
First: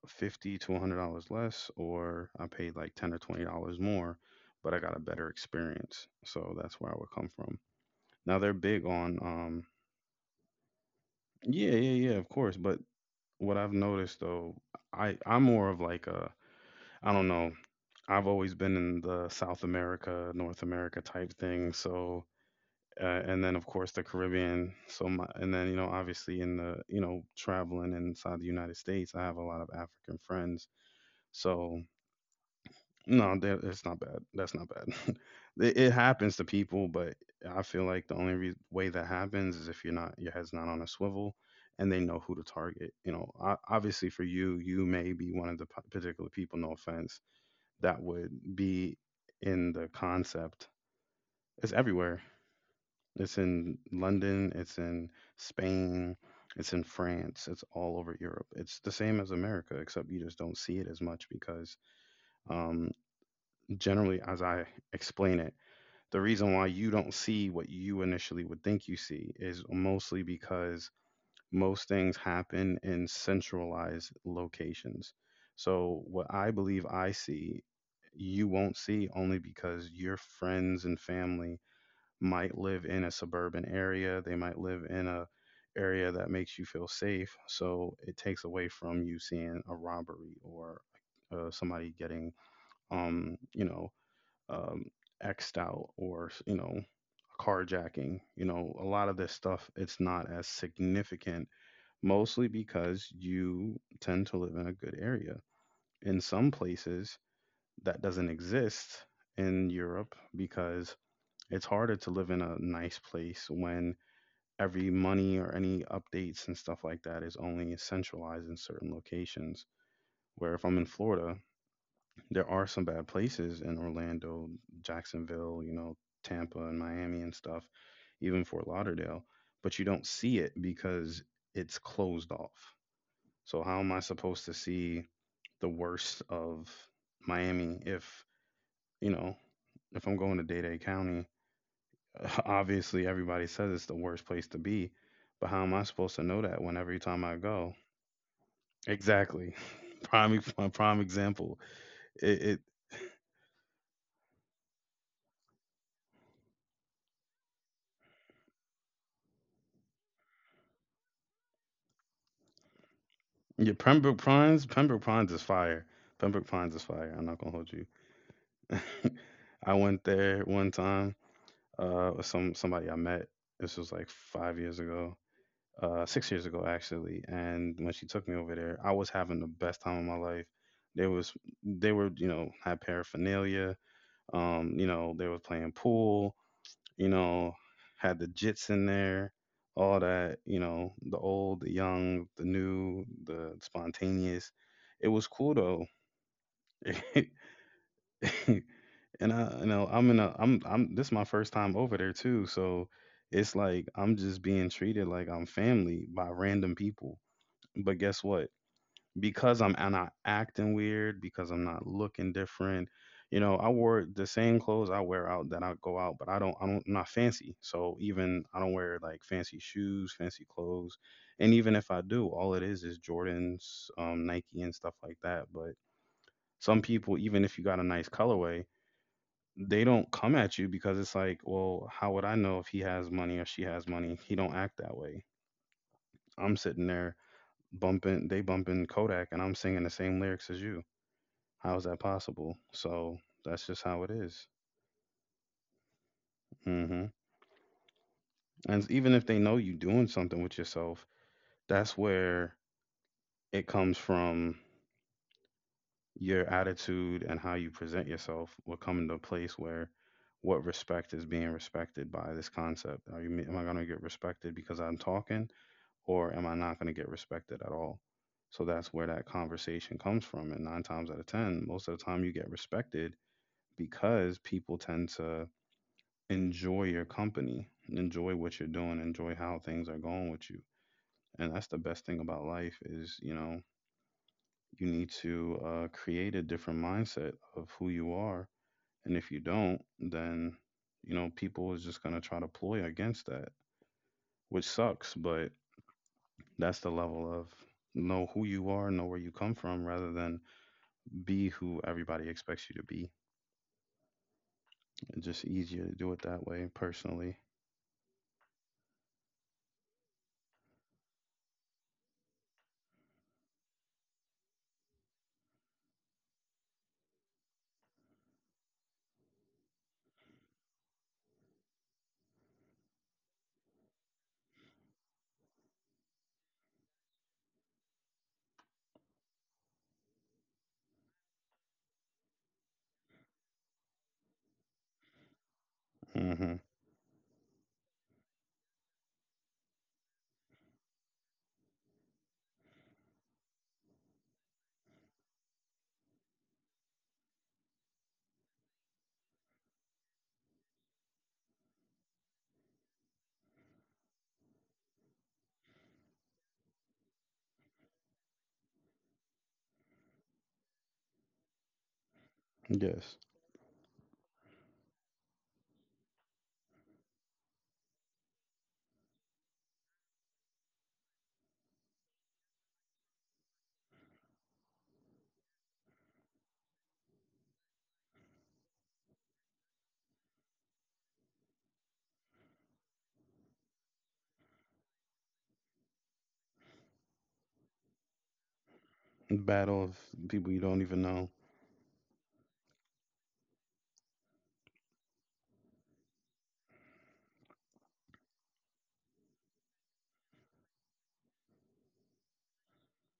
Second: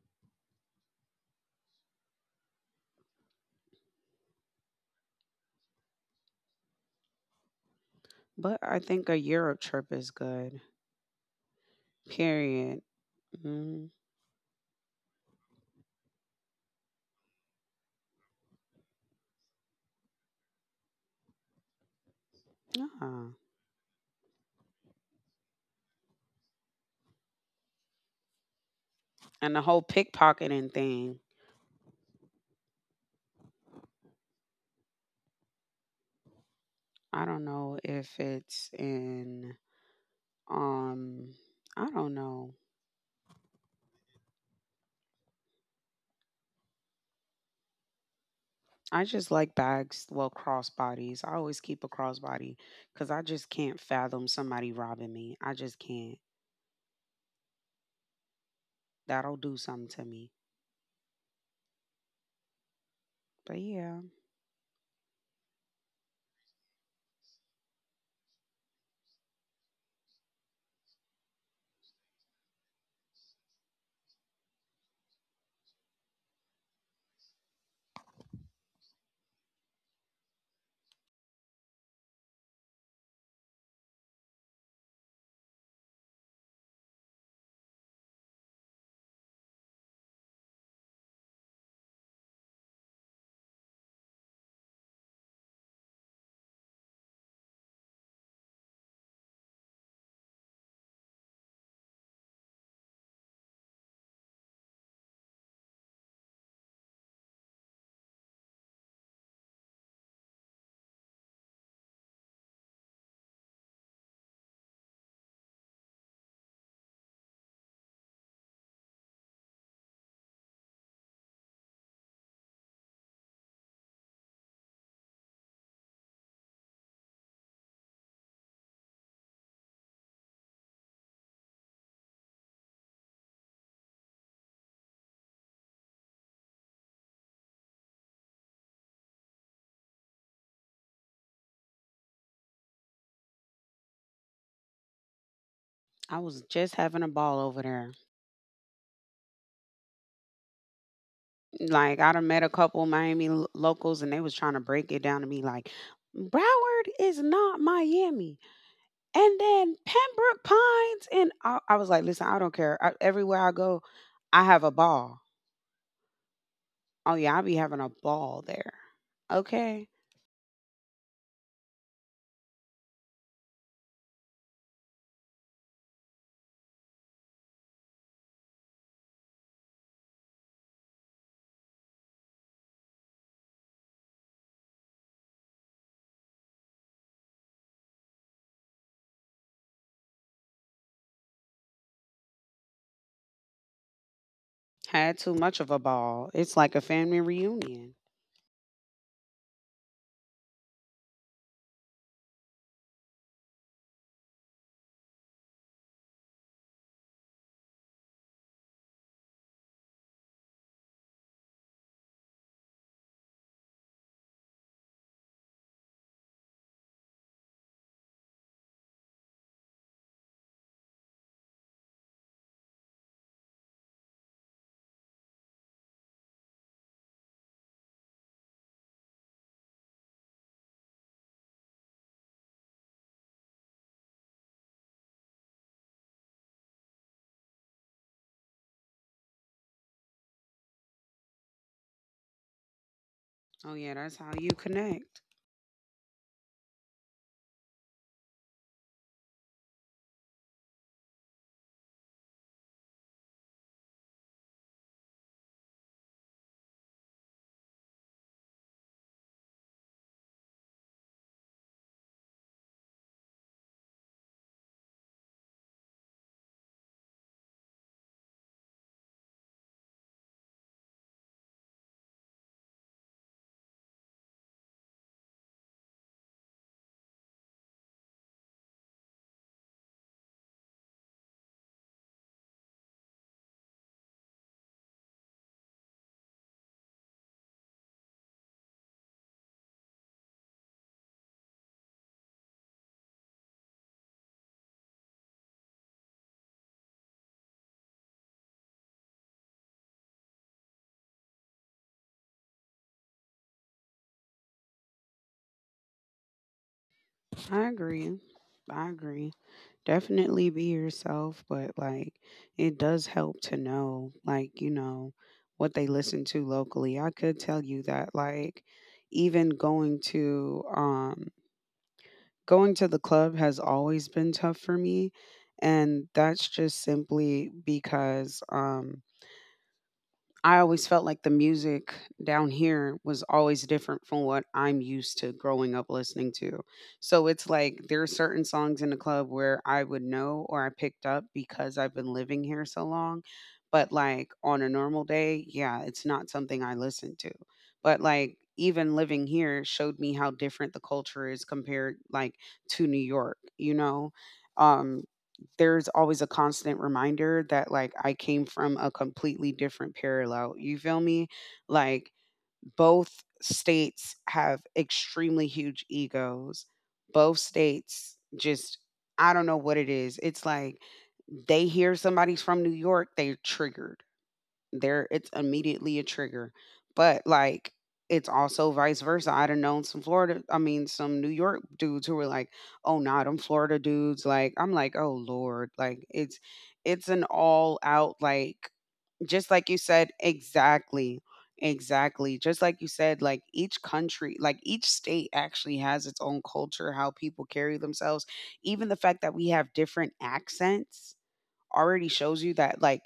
A: $50 to $100 less, or I paid like $10 or $20 more, but I got a better experience. So that's where I would come from. Now they're
B: but
A: big
B: I think
A: on,
B: a Europe trip is good.
A: yeah, yeah, yeah, of course. But
B: Period.
A: what I've
B: Mm,
A: noticed though, I'm more of like a, I don't know, I've always been in the South America, North America type thing. So
B: yeah.
A: and then of course the Caribbean. So my, and then you know obviously in the you know traveling inside the United States, I
B: And the
A: have a
B: whole
A: lot of African
B: pickpocketing
A: friends.
B: thing.
A: So no, it's not bad. That's not bad. [LAUGHS] It happens to people,
B: I don't
A: but
B: know
A: I
B: if
A: feel like the only
B: it's
A: way that
B: in
A: happens is if you're not your head's not on a
B: Um,
A: swivel,
B: I don't
A: and they know
B: know.
A: who to target. You know, obviously for you, you may be one of the particular people. No offense, that would
B: I
A: be
B: just like
A: in the
B: bags, well,
A: concept.
B: crossbodies. I always
A: It's
B: keep a
A: everywhere.
B: crossbody because I
A: It's
B: just can't
A: in
B: fathom
A: London,
B: somebody
A: it's
B: robbing
A: in
B: me. I just can't.
A: Spain, it's in France, it's all over Europe. It's the same as
B: That'll do
A: America,
B: something to
A: except you
B: me.
A: just don't see it as much because, um,
B: But yeah,
A: generally, as I explain it, the reason why you don't see what you initially would think you see is mostly because most things happen in centralized locations. So, what I believe I see, you won't see only because your friends and family might live in a suburban area. They might live in a area that makes you feel safe. So it takes away from you seeing a robbery or somebody getting, um, you know, um, xed out, or you know, carjacking. You know, a lot of this stuff it's not as significant, mostly because you tend to live in a good area. In some places, that doesn't exist in Europe because it's harder to live in a nice place when every money or any updates and stuff like that is only centralized in certain locations. Where if I'm in Florida, there are some bad places in Orlando, Jacksonville, you know, Tampa and Miami and stuff, even Fort Lauderdale, but you don't see it because it's closed off. So how am I supposed to see the worst of Miami if, you know, if I'm going to Dade County? [LAUGHS] Obviously, everybody says it's the worst place to be, but how am I supposed to
B: I
A: know
B: was
A: that when
B: just
A: every
B: having a
A: time I
B: ball over
A: go?
B: there.
A: Exactly. [LAUGHS] My prime example.
B: Like I done
A: It,
B: met
A: it
B: a couple Miami locals, and they was trying to break it down to me like, Broward is not Miami, and then Pembroke Pines, and I was like, listen, I don't care. I, everywhere I
A: Yeah,
B: go,
A: Pembroke
B: I
A: Pines,
B: have a
A: Pembroke Pines
B: ball.
A: is fire. Pembroke Pines is fire. I'm
B: Oh
A: not gonna
B: yeah, I be
A: hold you.
B: having a ball there.
A: [LAUGHS] I
B: Okay.
A: went there one time, with somebody I met. This was like 5 years ago. Uh, 6 years ago actually. And when she took me over there, I was having the best time of my life. There was, they were, you know, had paraphernalia. You know, they were playing pool, you know, had the jits in there, all that, you know, the old, the young, the new, the spontaneous. It was
B: Had too
A: cool
B: much of
A: though.
B: a ball. It's like a
A: [LAUGHS]
B: family reunion.
A: And I'm in a I'm this is my first time over there too, so it's like I'm just being treated like I'm family by random people. But guess what? Because I'm not acting weird, because I'm not looking different. You know, I wore the same clothes I wear out that I go out, but I'm not fancy. So even I don't wear like fancy shoes, fancy clothes, and even if I do, all it is Jordans, Nike, and stuff like that. But some people, even if you got a nice colorway, they don't come at you because it's like, well, how would I know if he has money or she has money? He don't act that way. I'm sitting there bumping, they bumping Kodak, and I'm singing the same lyrics as you. How is that possible? So that's just
B: Oh
A: how
B: yeah,
A: it
B: that's how
A: is.
B: you connect.
A: Mm-hmm. And even if they know you doing something with yourself, that's where it comes from. Your attitude and how you present yourself will come into a place where what respect is being respected by this concept. Are you Am I going to get respected because I'm talking, or am I not going to get respected at all? So that's where that conversation comes from, and 9 times out of 10, most of the time you get respected because people tend to enjoy your company, enjoy what you're doing, enjoy how things are going with you. And that's the best thing about life is, you know, you need to create a different mindset of who you are. And if you don't, then, you know, people is just going to try to ploy against that, which sucks. But that's the level of know who you are, know where you come from, rather than be who everybody expects you to be. It's just easier to do it that way, personally.
B: I agree. I agree. Definitely be yourself, but like it does help to know like, you know, what they listen to locally. I could tell you that like even going to going to the club has always been tough for me and that's just simply because I always felt like the music down here was always different from what I'm used to growing up listening
A: Hmm.
B: to. So it's like there are certain songs in the club where I would know or I picked up because I've been living here so long. But like on a normal day, yeah, it's not something I listen to. But like even living here showed me how different the culture is compared like to New York, you know? Um, there's always a constant reminder that like I came from a completely different parallel. You feel me? Like
A: Yes.
B: both states have extremely huge egos. Both states just I don't know what it is. It's like they hear somebody's from New York, they're triggered, there it's immediately a trigger. But like it's also vice versa. I'd have known some Florida, I mean some New York dudes who were like, "Oh, nah, them Florida dudes." Like I'm like, "Oh lord." Like it's an all out like just
A: Battle
B: like you
A: of
B: said
A: people you don't even know.
B: exactly. Exactly. Just like you said, like each country, like each state actually has its own culture, how people carry themselves. Even the fact that we have different accents already shows you that like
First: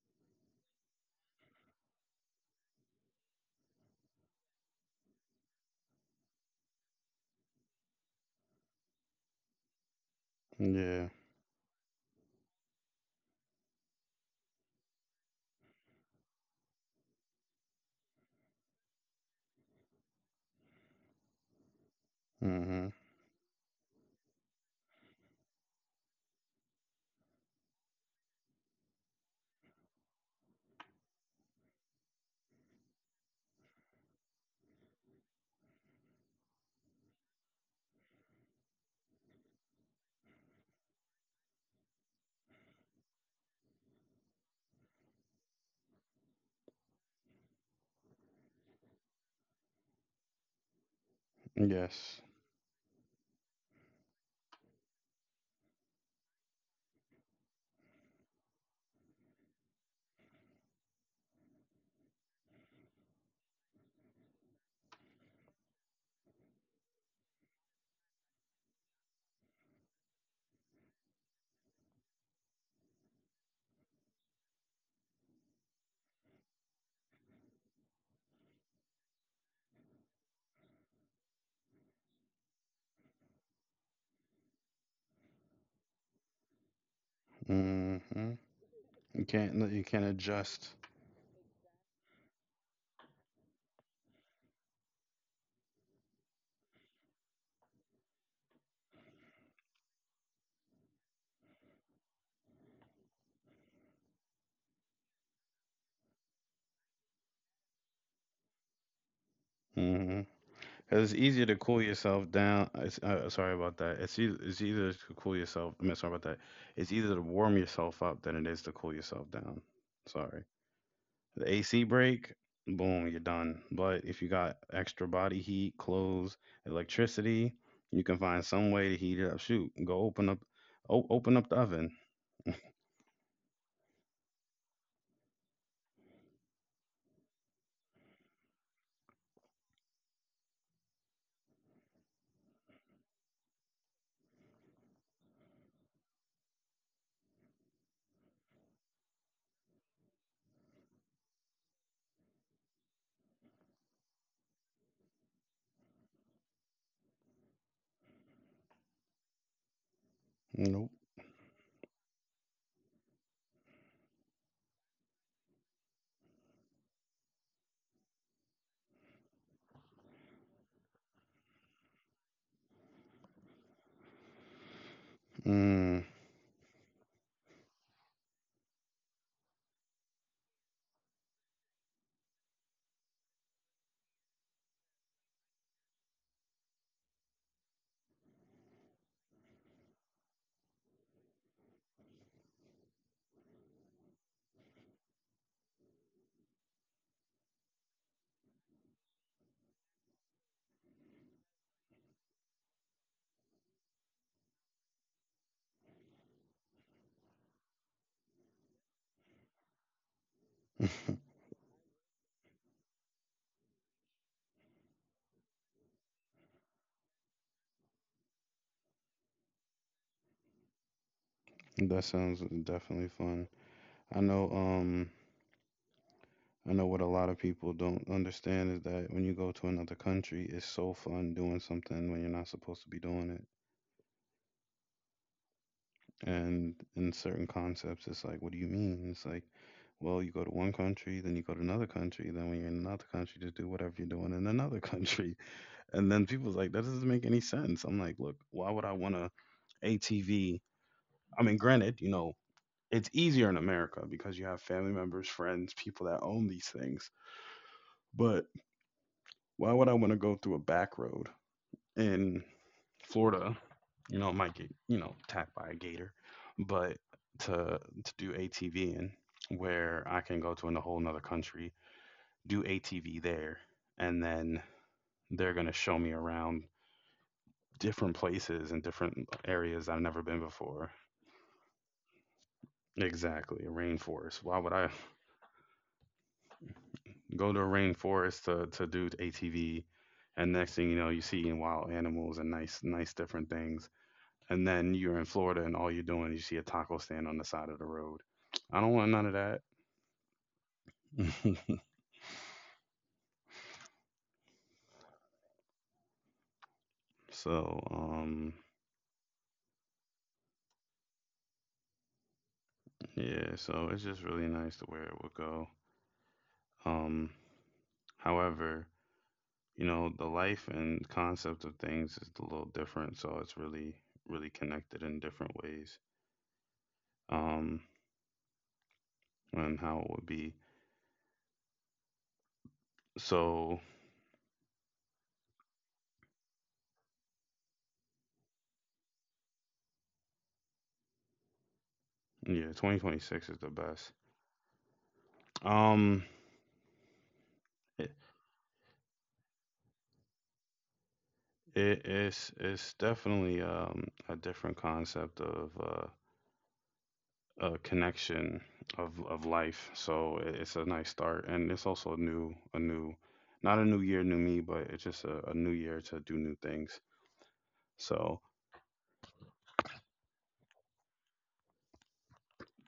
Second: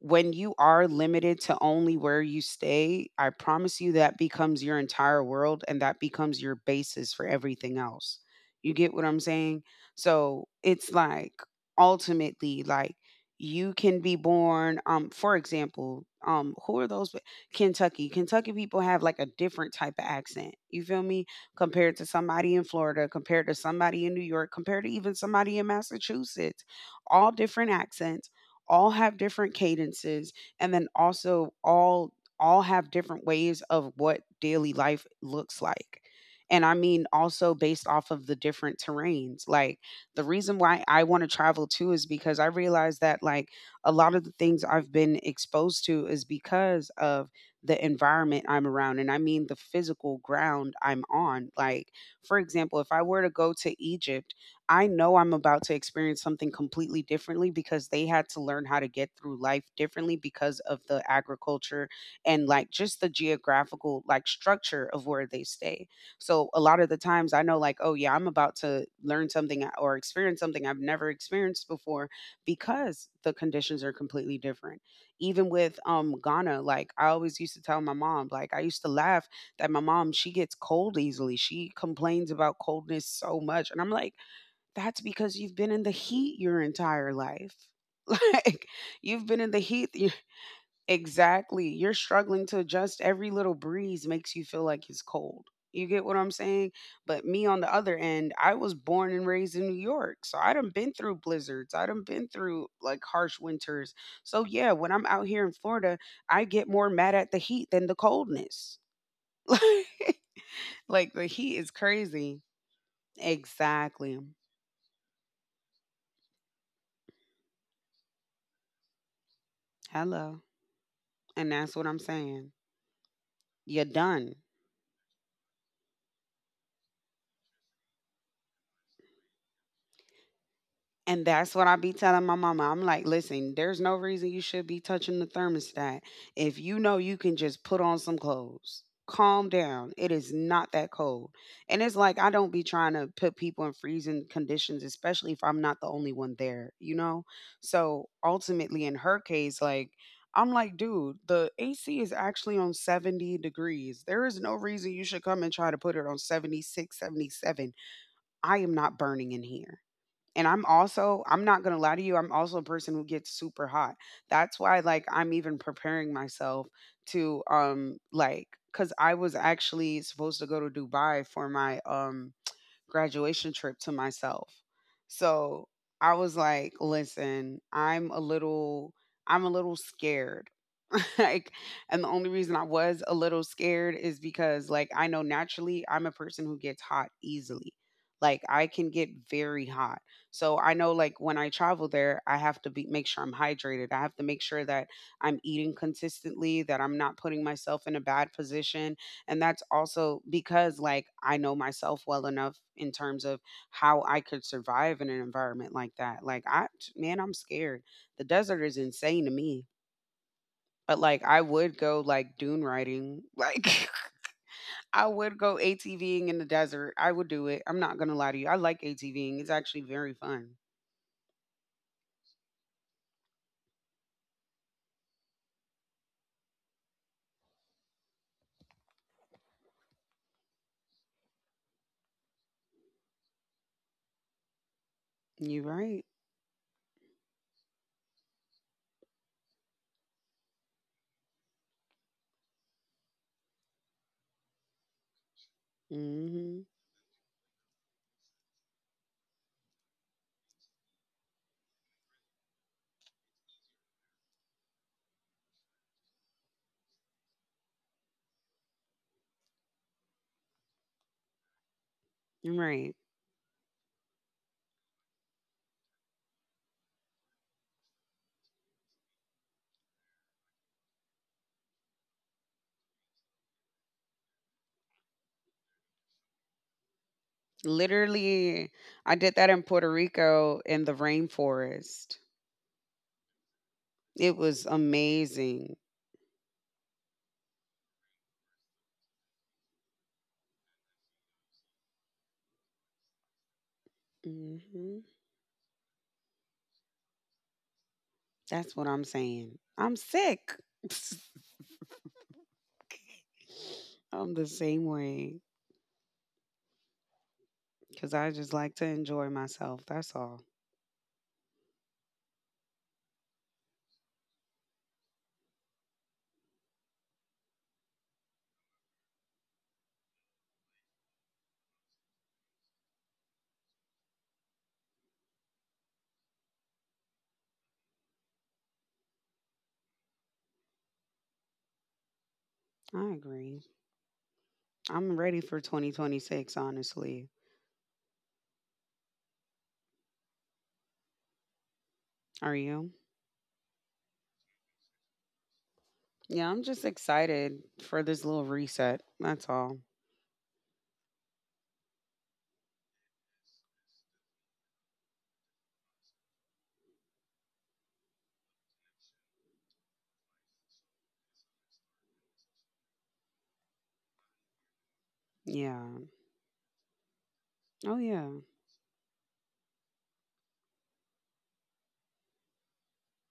B: when you are limited to only where you stay, I promise you that becomes your entire world and that becomes your basis for everything else. You get what I'm saying? So it's
A: Yeah.
B: like ultimately, like you can be born, for example, who are those Kentucky? Kentucky people have like a different type of accent. You feel me? Compared to somebody in
A: Hmm.
B: Florida, compared to somebody in New York, compared to even somebody in Massachusetts, all different accents, all have different cadences, and then also all have different ways of what daily life looks like. And I mean also based off of the different terrains. Like the reason why I want to travel too is because I realize that like a lot of the things I've been exposed to is because of the environment I'm around, and I mean the physical ground I'm on. Like
A: Yes.
B: for example, if I were to go to Egypt, I know I'm about to experience something completely differently because they had to learn how to get through life differently because of the agriculture and like just the geographical like structure of where they stay. So a lot of the times I know like, oh yeah, I'm about to learn something or experience something I've never experienced before because the conditions are completely different. Even with Ghana, like I always used to tell my mom, like I used to laugh that my mom, she gets cold easily. She complains about coldness so much. And I'm like, that's because you've been in the heat your entire life. [LAUGHS]
A: Hmm.
B: Like you've
A: You
B: been in the
A: can't,
B: heat
A: you
B: y-
A: can't adjust.
B: exactly. You're struggling to adjust. Every little breeze makes you feel like it's cold. You get what I'm saying? But me on the other end, I was born and raised in New York. So I done been through blizzards. I done been through like harsh winters. So yeah, when I'm out here in Florida, I get more mad at the heat than the coldness. [LAUGHS]
A: Hmm.
B: Like the
A: Cause it's
B: heat
A: easier
B: is
A: to cool
B: crazy.
A: yourself down. It's, sorry about that.
B: Exactly.
A: It's easier to cool yourself. I mean, sorry about that. It's easier to warm yourself up than it is to cool yourself down.
B: Hello.
A: Sorry.
B: And
A: The
B: that's what
A: AC
B: I'm
A: break,
B: saying.
A: boom, you're done.
B: You're
A: But if
B: done.
A: you got extra body heat, clothes, electricity, you can find some way to heat it up. Shoot, go open up,
B: And
A: open
B: that's
A: up the
B: what I be
A: oven.
B: telling my
A: [LAUGHS]
B: mama. I'm like, listen, there's no reason you should be touching the thermostat if you know you can just put on some clothes. Calm down. It is not that cold. And it's like, I don't be trying to put people in freezing conditions, especially if I'm not the only one there, you know? So ultimately, in her case, like, I'm like, dude, the AC is actually on 70 degrees. There is no reason you should come and try to put it on 76, 77. I am not burning in here. And
A: Nope.
B: I'm not going to lie to you, I'm also a person who gets super hot. That's why like I'm even preparing myself to like, cuz I was actually supposed to go to Dubai for my graduation trip to myself. So
A: Mm.
B: I was like, listen, I'm a little scared. [LAUGHS] Like, and the only reason I was a little scared is because like I know naturally I'm a person who gets hot easily. Like I can get very hot. So I know like when I travel there, I have to be make sure I'm hydrated. I have to make sure that I'm eating consistently, that I'm not putting myself in a bad position, and that's also because like I know myself well enough in terms of how I could survive in an environment like that. Like I man, I'm scared. The desert is insane to me. But like
A: [LAUGHS]
B: I would go like dune riding. [LAUGHS] Like I would go ATVing in the desert. I would do it. I'm not gonna lie to you. I like ATVing. It's actually very fun.
A: That sounds definitely fun. I know, um, I know what a lot of people don't understand is that when you go to another country, it's so fun doing something when you're not supposed to be doing it.
B: You're right.
A: And in certain concepts, it's like, what do you mean? It's like, well, you go to one country, then you go to another country, then when you're in another country, just do whatever you're doing in another country. [LAUGHS]
B: Mm-hmm.
A: And then people's like, that doesn't make any sense. I'm like, look, why would I want a ATV? I mean, granted, you know, it's easier in America because you have family members, friends, people that own these things. But why would I want to go through a back road in
B: You're right.
A: Florida? You know, I might get you know attacked by a gator, but to do ATV in where I can go to in a whole nother country, do ATV there, and then they're gonna show me around different
B: Literally,
A: places and
B: I did
A: different
B: that in Puerto
A: areas I've never been
B: Rico in the
A: before.
B: rainforest.
A: Exactly, a
B: It
A: rainforest.
B: was
A: Why would I
B: amazing.
A: go to a rainforest to do ATV? And next thing you know, you see wild animals and nice, nice different things, and
B: Hmm.
A: then you're in Florida and all you're doing is you see a taco stand on the side of the road.
B: That's what
A: I don't
B: I'm
A: want none of
B: saying.
A: that.
B: I'm sick. [LAUGHS]
A: [LAUGHS]
B: I'm the same way
A: so
B: because I just
A: um
B: like to enjoy myself. That's all.
A: yeah, so it's just really nice to where it would go. Um However, you know, the life and concept of things is a little different, so it's really connected in different ways. Um and how it would be.
B: I agree.
A: So
B: I'm ready for 2026, honestly. Are you?
A: yeah, 2026 is the best.
B: Yeah, I'm just
A: Um
B: excited for this little reset.
A: it,
B: That's all.
A: it it's definitely a different concept of a connection of life. So it's a nice start, and it's also a new, not a new year, new me, but it's
B: Yeah.
A: just a new year to do new things.
B: Oh, yeah.
A: So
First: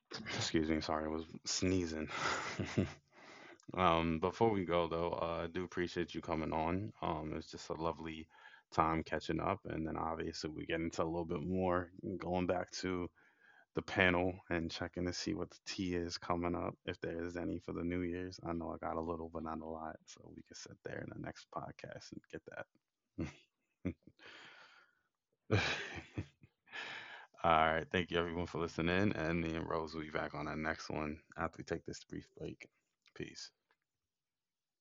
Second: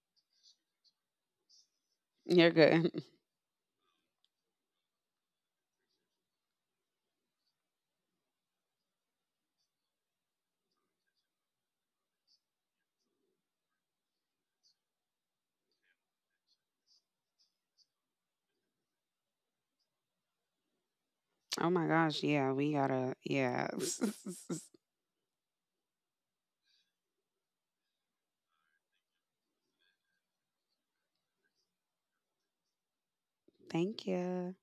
A: [CLEARS THROAT] excuse me, sorry, I was sneezing.
B: You're good.
A: [LAUGHS] Before we go though, I do appreciate you coming on. It's just a lovely time catching up, and then obviously we get into a little bit more going back to the panel and checking to see what the tea is coming up, if there is any for the New Year's. I know I got a little, but not a lot, so we can sit there in the next
B: [LAUGHS] Oh, my
A: podcast and get
B: gosh. Yeah, we gotta. Yeah.
A: that. [LAUGHS] All right. Thank you, everyone, for listening. And me and Rose will be back on our next one after we take this brief break. Peace.
B: [LAUGHS] Thank you.